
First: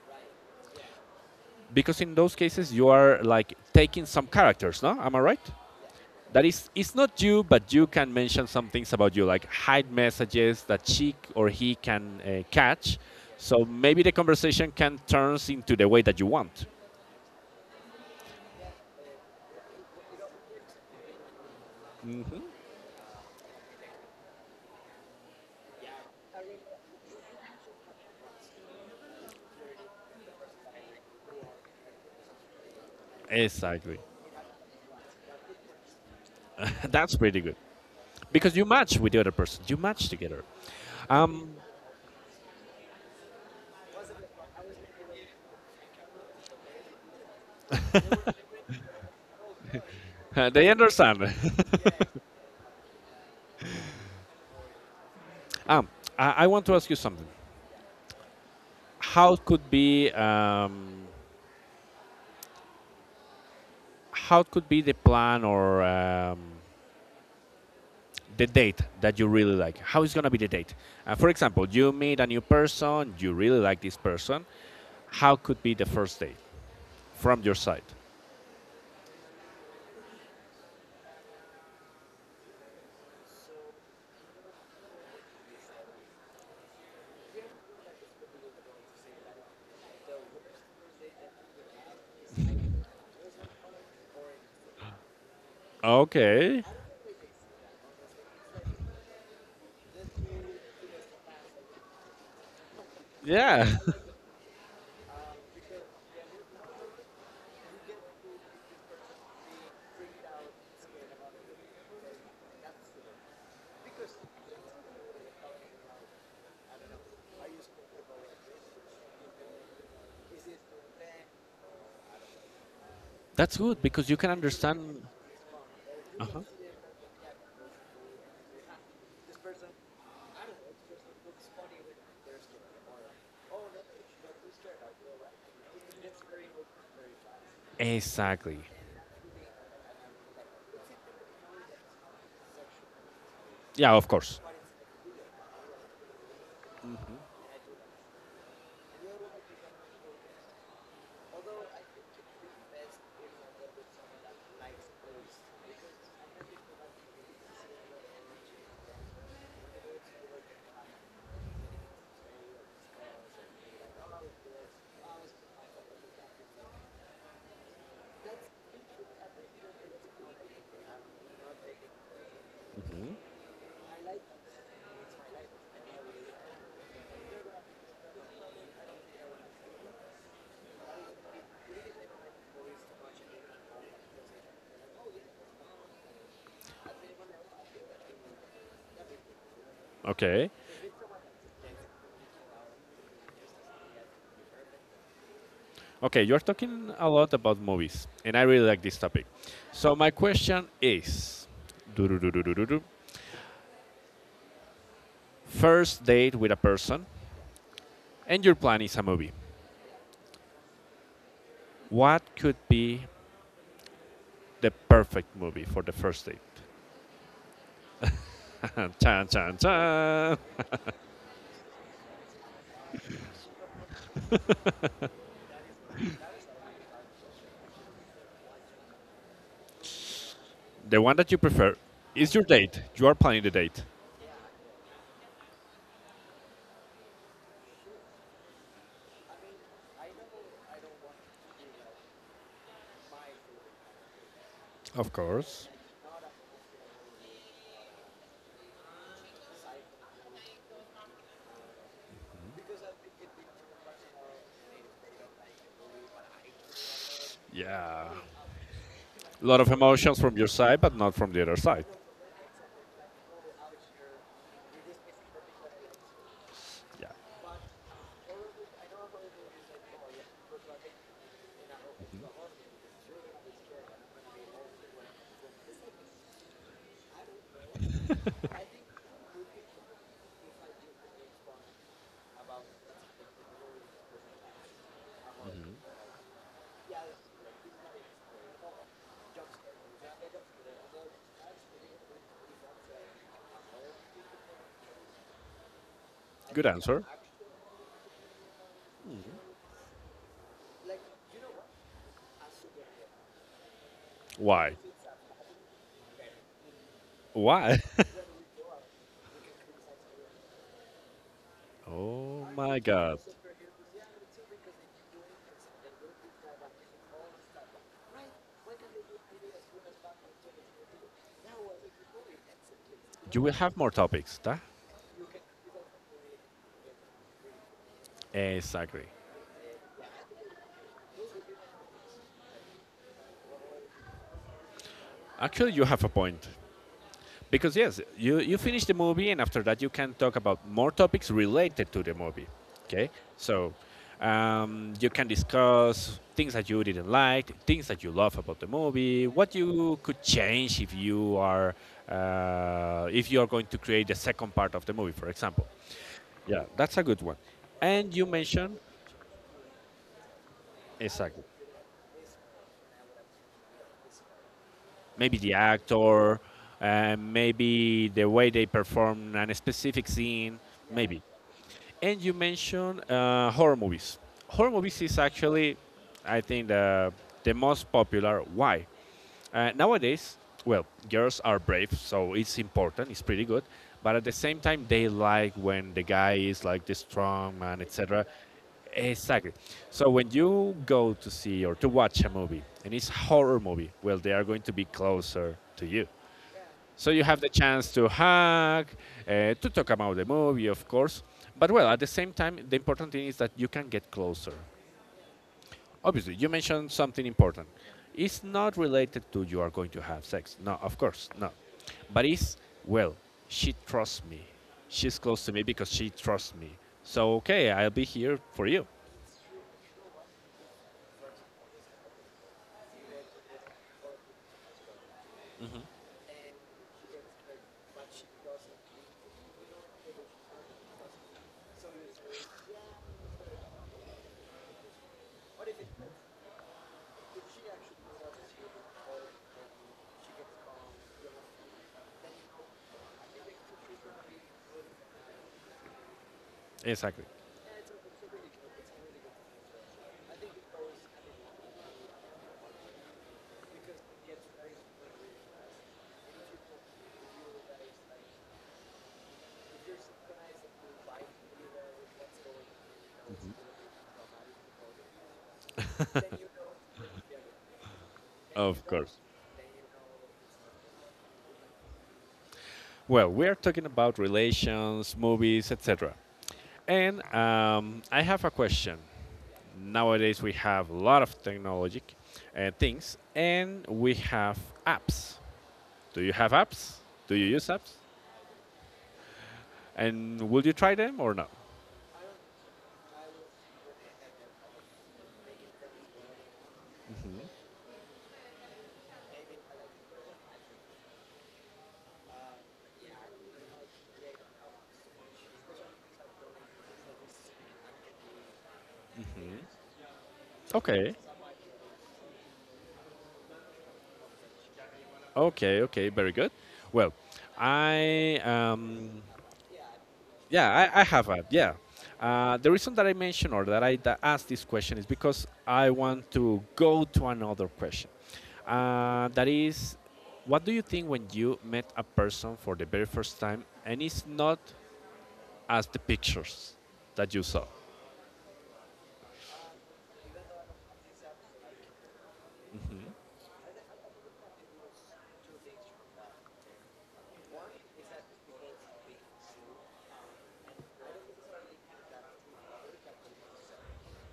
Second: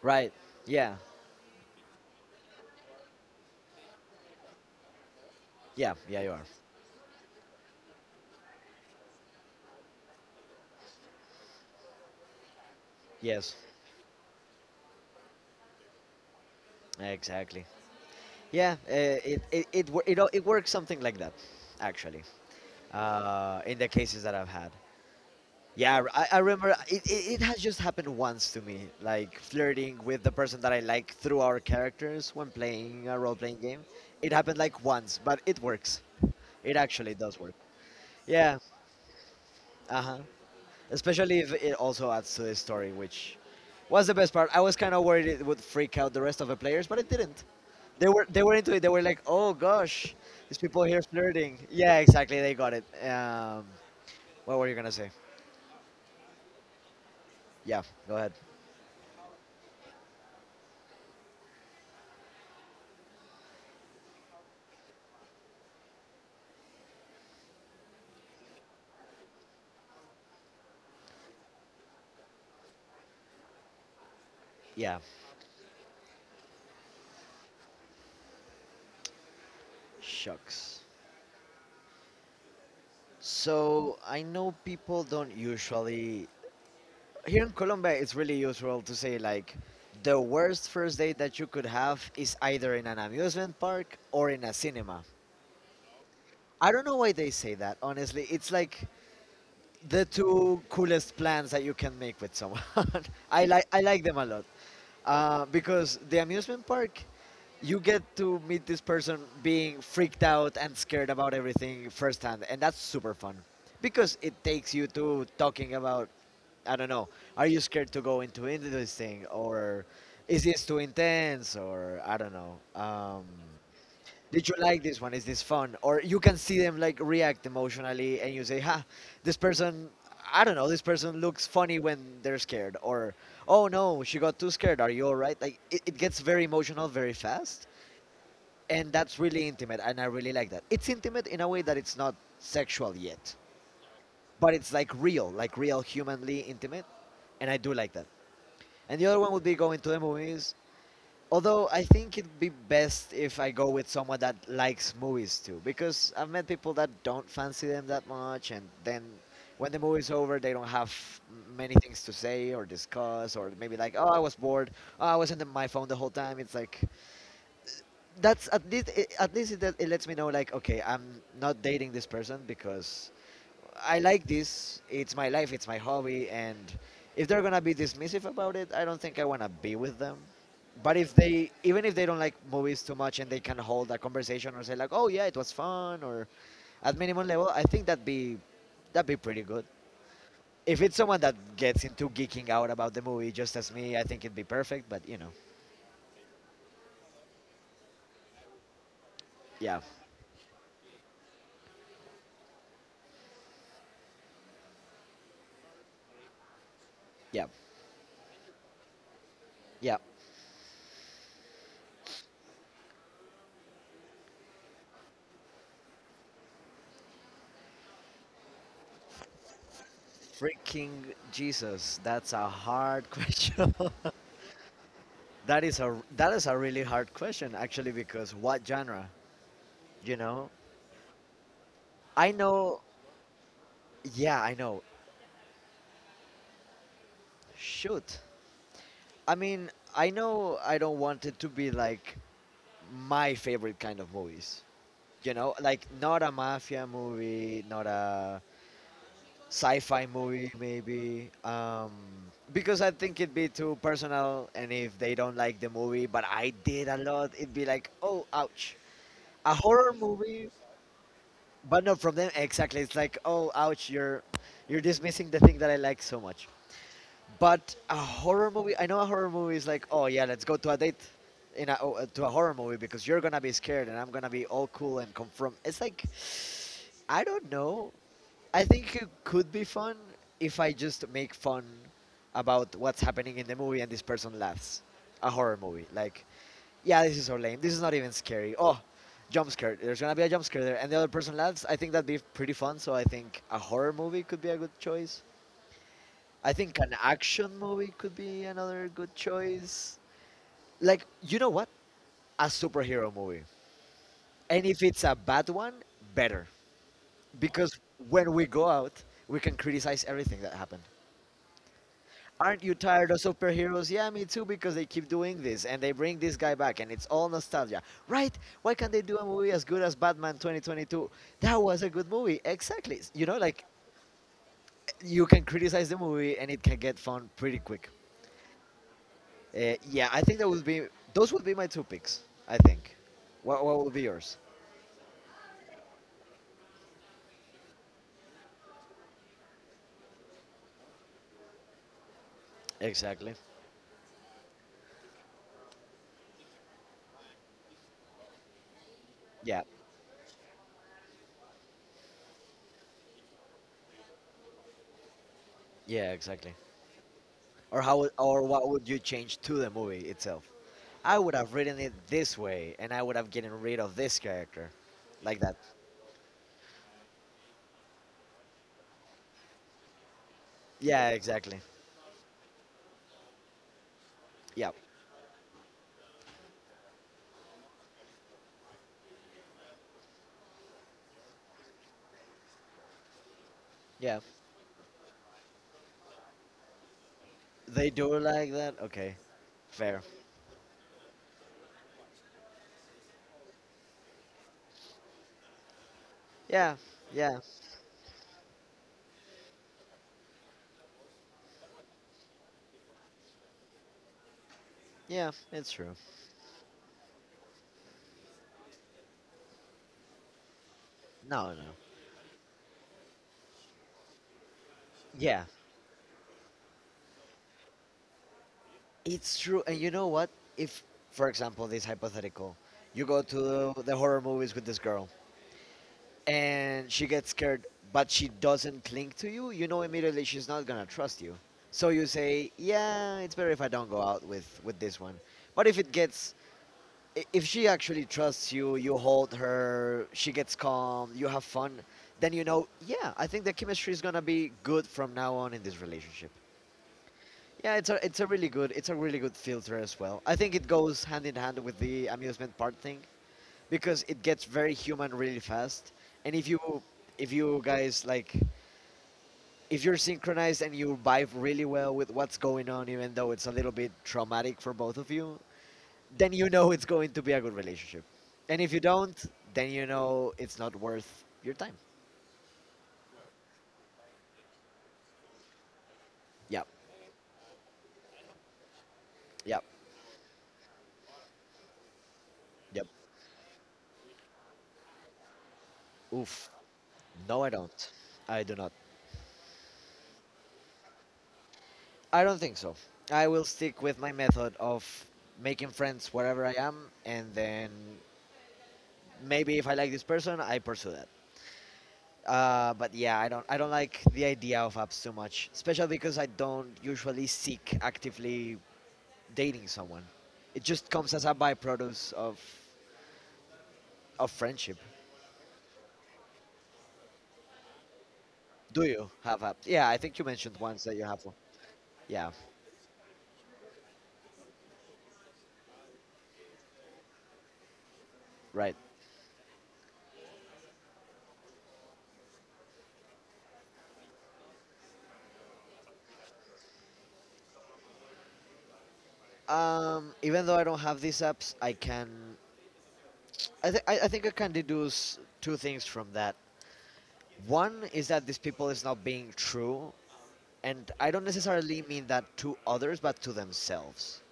A: Right. Yeah.
B: because in those cases you are like taking some characters, no, am I right?
A: Yeah. Yeah. You are.
B: That is it's not you, but you can mention some things about you like hide messages that she or he can catch,
A: Yes.
B: so maybe the conversation can turns into the way that you want
A: Exactly. Yeah. It, it it wo- it o- it works something like that, actually. In the cases that I've had. Yeah, I remember, it has just happened once to me, like flirting with the person that I like through our characters when playing a role playing game.
B: exactly.
A: It happened like once, but it works. It actually
B: That's
A: does
B: pretty
A: work.
B: good because
A: Yeah,
B: you match with the other person, you
A: uh
B: match
A: huh.
B: together.
A: Especially if it also adds to the story, which was the best part. I was kind of worried it would freak out the rest of the players, but it didn't. They were into it. They were like, "Oh gosh, these
B: They
A: people here
B: understand. <laughs>
A: flirting." Yeah, exactly. They got it. What were you gonna say?
B: I want to ask you something.
A: Yeah, go ahead.
B: How could be how could be the plan or the date that you really like. How is gonna be the date? For example, you meet a new person, you really like this person.
A: Yeah,
B: How could be the first date from your side?
A: shucks. So I know people don't usually here in Colombia. It's really usual to say like the worst first date that you could have is either in an amusement park or in a cinema.
B: Okay.
A: I don't know why they say that. Honestly, it's like the two coolest plans that you can make with someone. <laughs> I like
B: Yeah,
A: I like them a lot, because the amusement park, you get to meet this person being freaked out and scared about everything firsthand, and that's super fun because it takes you to talking about, I don't know, are you scared to go into this thing, or is this too intense, or I don't know.
B: <laughs> that's good because you can
A: Did you like this
B: understand.
A: one? Is this fun? Or you can
B: Uh-huh.
A: see them like react emotionally and you say, ha, this person, I don't know, this person looks funny when they're scared. Or, oh no, she got too scared. Are you all right? Like it gets very emotional very fast.
B: Exactly.
A: And that's really intimate. And I really like that. It's intimate in a way that it's not sexual yet,
B: Yeah, of course.
A: but it's like real humanly intimate. And I do like that. And the other one would be going to the movies. Although I think it'd be best if I go with someone that likes movies too, because I've met people that don't fancy them that much, and then when the movie's over, they don't have many things to say or discuss, or maybe like, oh, I was bored, oh, I was my phone the whole time. It's like, that's at least it lets me know, like, okay, I'm not dating this person because I like this, it's my life, it's my hobby, and if they're gonna be dismissive about it, I don't think I wanna be with them. But if they even if they don't like movies too much and they can hold a conversation or say like, oh yeah, it was fun, or at minimum level, I think that'd be pretty good.
B: Okay.
A: If it's someone that gets into geeking out about the movie just as me, I think it'd be perfect, but you know.
B: Okay, you're talking a lot about movies, and I really like this topic.
A: Yeah,
B: So my question is, do-do-do-do-do-do-do, first date with a person,
A: yeah,
B: and your plan is a movie.
A: yeah.
B: What could be the perfect movie for the first date. <laughs> Chan, chan, chan.
A: Freaking Jesus, that's a hard <laughs> question. <laughs> That is a really hard question, actually, because what genre, you know?
B: The one that you prefer
A: I
B: is your
A: know,
B: date. You are planning the date.
A: yeah, I know. Shoot. I mean, I know I don't want it to be like my favorite kind of movies.
B: Of
A: You know,
B: course.
A: like not a mafia movie, not a sci-fi movie maybe. Because I think it'd be too personal, and if they don't like the movie, but I did a lot, it'd be like,
B: Yeah.
A: "Oh, ouch."
B: A
A: A
B: lot of
A: horror
B: emotions from your
A: movie,
B: side, but not from the other
A: but
B: side.
A: not from them exactly. It's like, oh, ouch, you're dismissing the thing that I like so much.
B: Yeah.
A: But a horror movie, I know a horror movie is like, oh yeah, let's go to a date to a horror movie, because you're gonna be scared and I'm gonna be all cool and confront. It's like, I don't know. I think it could be fun if I just make fun about what's happening in the movie and this person laughs. A horror movie, like yeah, this is so lame. This is not even scary. Oh, jump scare. There's gonna be a jump scare there, and the other person laughs. I think that'd be pretty fun. So I think a horror movie could be a good choice. I
B: Good
A: think an
B: answer.
A: action movie could be another good choice. Like, you know what? A superhero movie, and
B: Why?
A: if it's a bad one, better, because
B: Why? <laughs>
A: when we go out, we can criticize everything that happened.
B: Oh
A: Aren't you
B: my
A: tired of
B: God.
A: superheroes? Yeah, me too, because they keep doing this and they bring this guy back and it's all nostalgia. Right? Why can't they do a movie as good as Batman 2022? That was a good movie. Exactly. You know,
B: You will
A: like
B: have more topics, ta?
A: you can criticize the movie and it can get fun pretty quick.
B: Exactly.
A: Yeah, I think that would be those would be my two picks, I think. What would be yours?
B: Actually, you have a point. Because yes, you finish the movie and after that you can talk about more topics related to the movie. Okay,
A: Exactly.
B: so you can discuss things that you didn't like, things that you love about the movie, what
A: Yeah.
B: you could change if you are going to create the second part of the movie, for example.
A: Yeah, exactly.
B: Yeah, that's a good one.
A: Or
B: And you
A: what
B: mentioned
A: would you change to the movie itself? I would
B: exactly,
A: have written it this way and I would have gotten rid of this character
B: maybe
A: like
B: the
A: that.
B: actor, maybe the way they perform a specific scene,
A: Yeah,
B: maybe.
A: exactly.
B: And you mentioned horror movies. Horror
A: Yeah,
B: movies is actually, I think, the most popular. Why? Nowadays, well, girls are brave, so it's important. It's pretty good. But
A: yeah.
B: at the same time, they like when the guy is like the strong man,
A: They do it
B: etc.
A: like that? Okay,
B: Exactly.
A: fair.
B: So when you go to see or to watch a movie and it's horror movie, well, they are going to be closer to you.
A: Yeah,
B: So you have
A: yeah,
B: the chance to hug, to talk about the movie, of course. But well, at the same time, the important thing is that you can get closer.
A: yeah, it's true.
B: Obviously, you mentioned something important. It's not related to you are going to have sex. No, of course, no.
A: No, no.
B: But it's, well, she trusts me. She's
A: Yeah,
B: close to me because she trusts me. So, okay, I'll be here for you.
A: it's true. And you know what? If, for example, this hypothetical, you go to the horror movies with this girl and she gets scared, but she doesn't cling to you, you know immediately she's not gonna trust you. So you say, yeah, it's better if I don't go out with, this one. But if it gets if she actually trusts you, you hold her, she gets calm, you have fun, then you know, yeah, I think the chemistry is gonna be good from now on in this relationship.
B: Exactly.
A: Yeah, it's a really good it's a really good filter as well. I think it goes hand in hand with the amusement part thing because it gets very human really fast. And if you guys like if you're synchronized and you vibe really well with what's going on, even though it's a little bit traumatic for both of you, then you know it's going to be a good relationship. And if you
B: Of
A: don't,
B: course.
A: then you know it's not worth your time.
B: Well, we're talking about relations, movies, etc.
A: Yep,
B: And I have a question.
A: yep,
B: Nowadays, we have a lot of technology
A: yep.
B: things, and we have apps. Do you
A: Oof.
B: have apps? Do
A: No,
B: you
A: I
B: use apps?
A: don't. I do not.
B: And will you try them or not?
A: I don't think so. I will stick with my method of making friends wherever I am, and then maybe if I like this person, I pursue that. But yeah, I don't. I don't like the idea of apps too much, especially because I don't usually seek actively dating someone. It just
B: Okay,
A: comes as a byproduct of friendship.
B: okay, okay, very good. Well, I
A: Do you have apps? Yeah, I think you mentioned once
B: yeah,
A: that
B: I
A: you have
B: have
A: one.
B: a yeah.
A: Yeah,
B: The reason that I mention or that asked this question is because I want to go to another question.
A: right.
B: That is, what do you think when you met a person for the very first time and it's not as the pictures that you saw.
A: Even though I don't have these apps, I can. I think I can deduce two things from that. One is that these people is not being true, and I don't necessarily mean that to others, but to themselves.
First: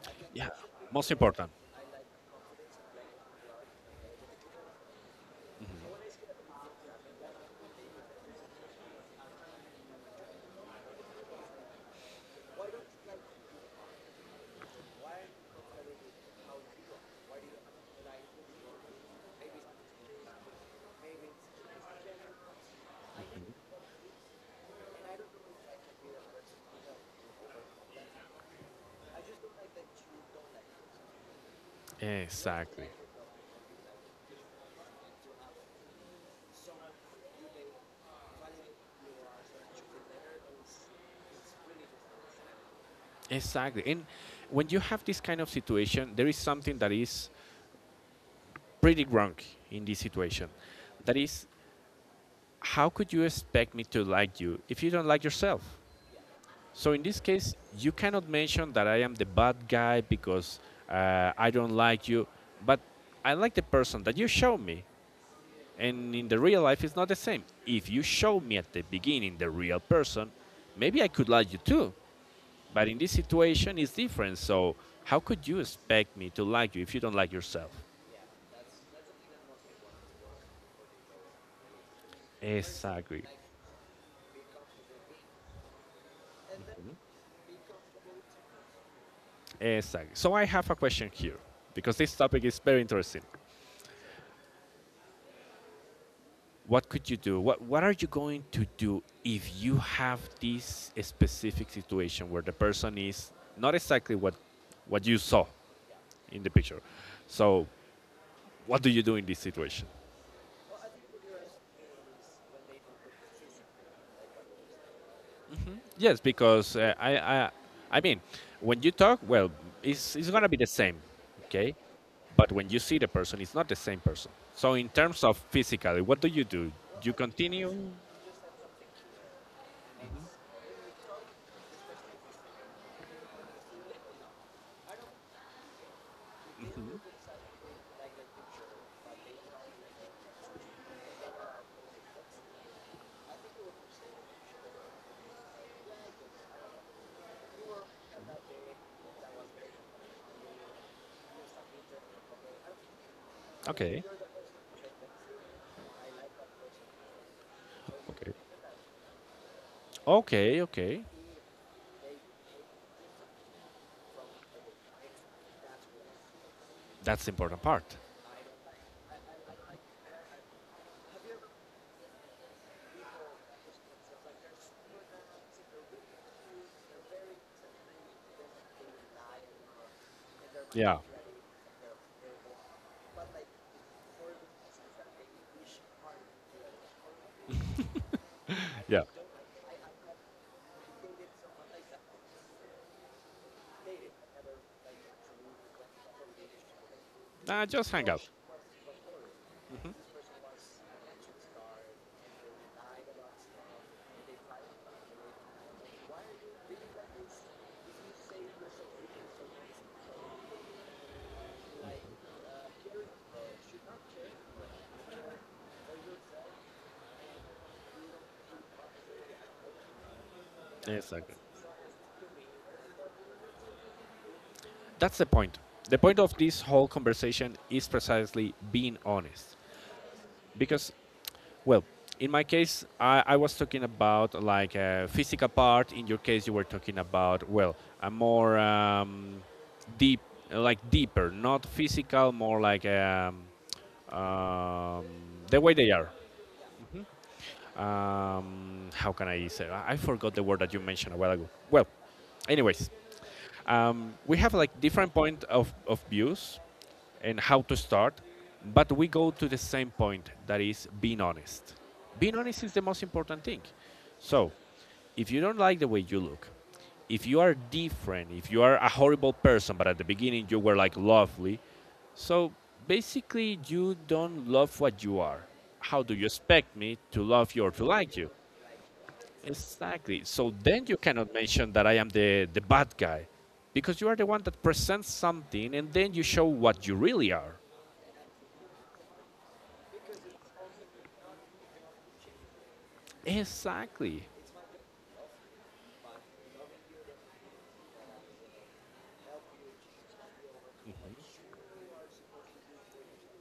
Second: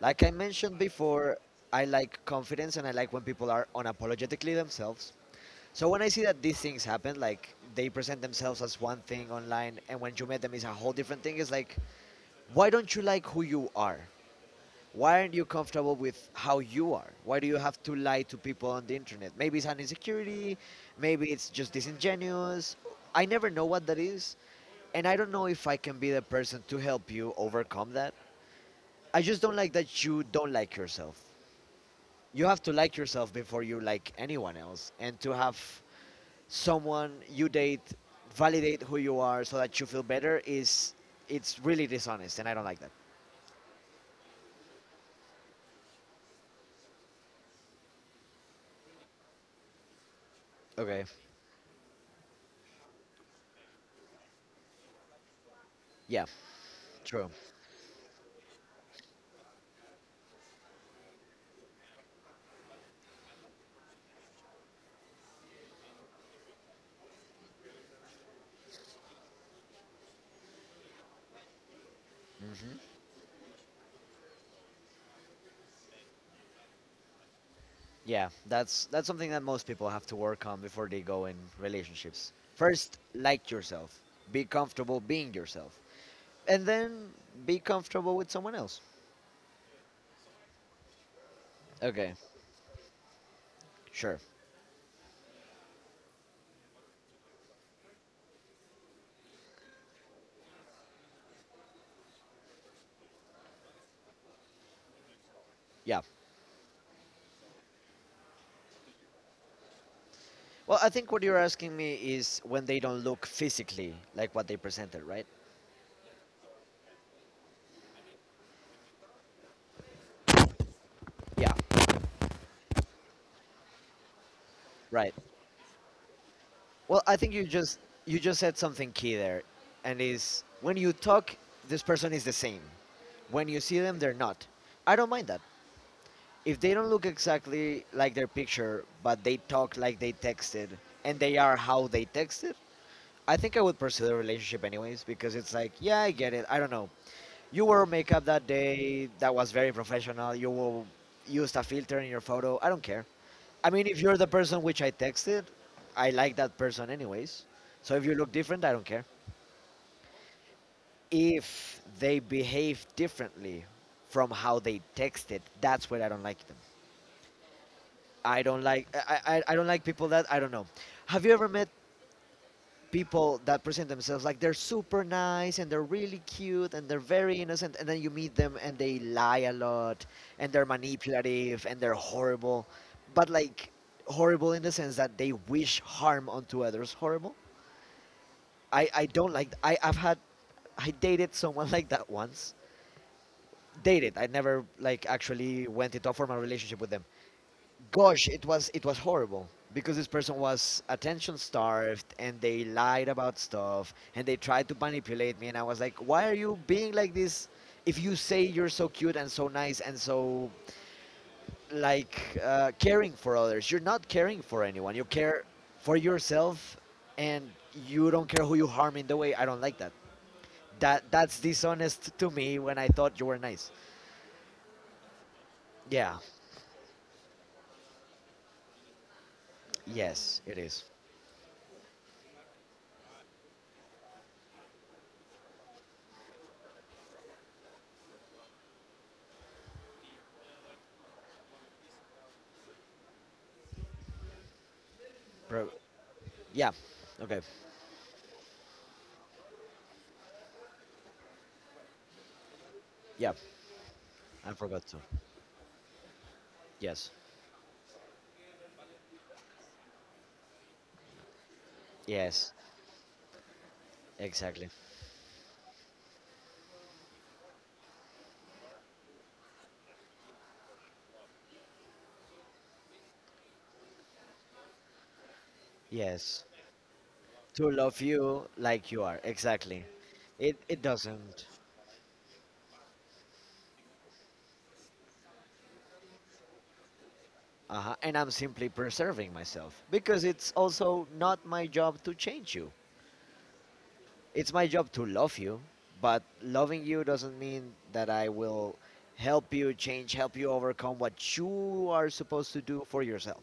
A: Like I
B: Yeah.
A: mentioned
B: Most
A: before,
B: important.
A: I like confidence and I like when people are unapologetically themselves. So when I see that these things happen, like they present themselves as one thing online, and when you meet them is a whole different thing, it's like, why don't you like who you are? Why aren't you comfortable with how you are? Why do you have to lie to people on the internet? Maybe it's an insecurity, maybe it's just disingenuous. I never know what that is, and I don't know if I can be the person to help you overcome that. I just don't like that you don't like yourself. You have to
B: Exactly.
A: like yourself before you like anyone else, and to have someone you date validate who you are so that you feel better is, it's really dishonest and I don't like that.
B: Exactly. And when you have this kind of situation, there is something that is pretty wrong in this situation.
A: Okay.
B: That is, how could you expect me to like you if you don't like yourself?
A: Yeah,
B: So in this
A: true.
B: case, you cannot mention that I am the bad guy because I don't like you, but I like the person that you show me. And in the real life, it's not the same. If you show me at the beginning the real person, maybe I could like you too. But in this situation, it's different. So how could you expect me to like you if you don't like yourself?
A: Yeah, that's something that most people have to work on before they go in relationships. First,
B: Exactly.
A: like yourself. Be comfortable being yourself. And then be comfortable with someone else.
B: Exactly. So I have a question here because
A: Okay,
B: this topic is very interesting.
A: sure.
B: What could you do? What are you going to do if you have this specific situation where the person is not exactly what you saw
A: Yeah.
B: in the picture? So what do you do in this situation?
A: Well, I think what you're asking me is when they don't look physically like what they presented, right?
B: Yes, because I mean, when you talk, well, it's gonna be the same,
A: Yeah,
B: okay? But when you see the person, it's not the same person. So in
A: right.
B: terms of physically, what do?
A: Well,
B: You
A: I think
B: continue?
A: you just said something key there and is when you talk, this person is the same. When you see them they're not. I don't mind that. If they don't look exactly like their picture, but they talk like they texted and they are how they texted, I think I would pursue the relationship anyways because it's like, yeah, I get it. I don't know. You wore makeup that day that was very professional. You will used a filter in your photo. I don't care. I mean, if
B: Okay,
A: you're the person which I texted, I like that person anyways. So if you look
B: okay,
A: different, I don't care.
B: okay, okay.
A: If they behave differently from how they texted, that's where I don't like them.
B: That's the important part.
A: I don't like people that I don't know. Have you ever met people that present themselves like they're super nice and they're really cute and they're very innocent and then you meet them and they lie a lot and they're
B: Yeah,
A: manipulative and they're horrible, but like horrible in the sense that they wish harm onto others. Horrible.
B: yeah.
A: I don't like I I've had I dated someone <laughs> like that once. Dated. I never like actually went it off for my relationship with them.
B: Nah, just hang
A: Gosh
B: out.
A: it was horrible because this person was attention starved and they lied about stuff and they tried to manipulate me and I was like, why are you being like this? If you say you're so cute and so nice and so like caring for others, you're not caring for anyone, you care for yourself and you don't care who you harm in the way. I don't like that that
B: Exactly.
A: that's dishonest to me when I thought you were nice.
B: That's the point. The
A: Yeah,
B: point of this whole conversation is precisely being honest,
A: yes it is.
B: because well, in my case, I was talking about like a physical part. In your case, you were talking about well, a more deep, like deeper, not physical, more like um, the
A: Pro-
B: way they are.
A: yeah, okay.
B: How can I say? I forgot the word that you mentioned a while ago. Well, anyways,
A: Yeah,
B: we
A: I
B: have like
A: forgot to.
B: different point of views
A: Yes.
B: and how to start, but we go to the same point that is being honest. Being
A: Yes.
B: honest is the most important thing. So,
A: Exactly.
B: if you don't like the way you look, if you are different, if you are a horrible person, but at the beginning you were like lovely, so basically you don't love what you are. How do you
A: Yes.
B: expect me to love you
A: To
B: or to
A: love
B: like you?
A: you like you are. Exactly.
B: Exactly. So
A: It
B: then you cannot
A: doesn't.
B: mention that I am the bad guy because you are the one that presents something and then you show what you really are.
A: Uh-huh. And I'm simply preserving myself because it's also not my job to change you.
B: Exactly.
A: It's my job to love you, but loving you doesn't mean that I will help you change, help you overcome what you are supposed to do for yourself.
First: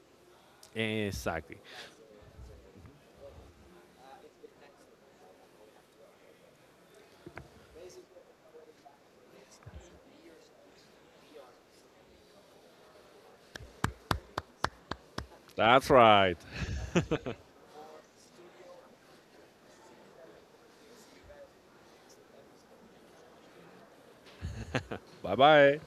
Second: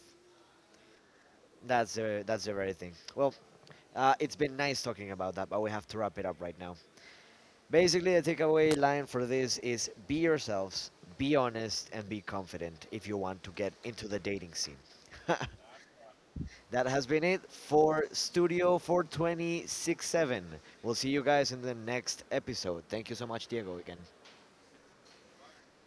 B: Exactly.
A: That's the very thing. Well, it's been nice talking about that, but we have to wrap it up right now. Basically, the takeaway line for this is be yourselves, be honest, and be confident if you want to get into the dating scene.
B: That's right.
A: <laughs> That has been it for Studio 4267. We'll see you guys in the next episode. Thank you so much, Diego, again.
B: Bye bye.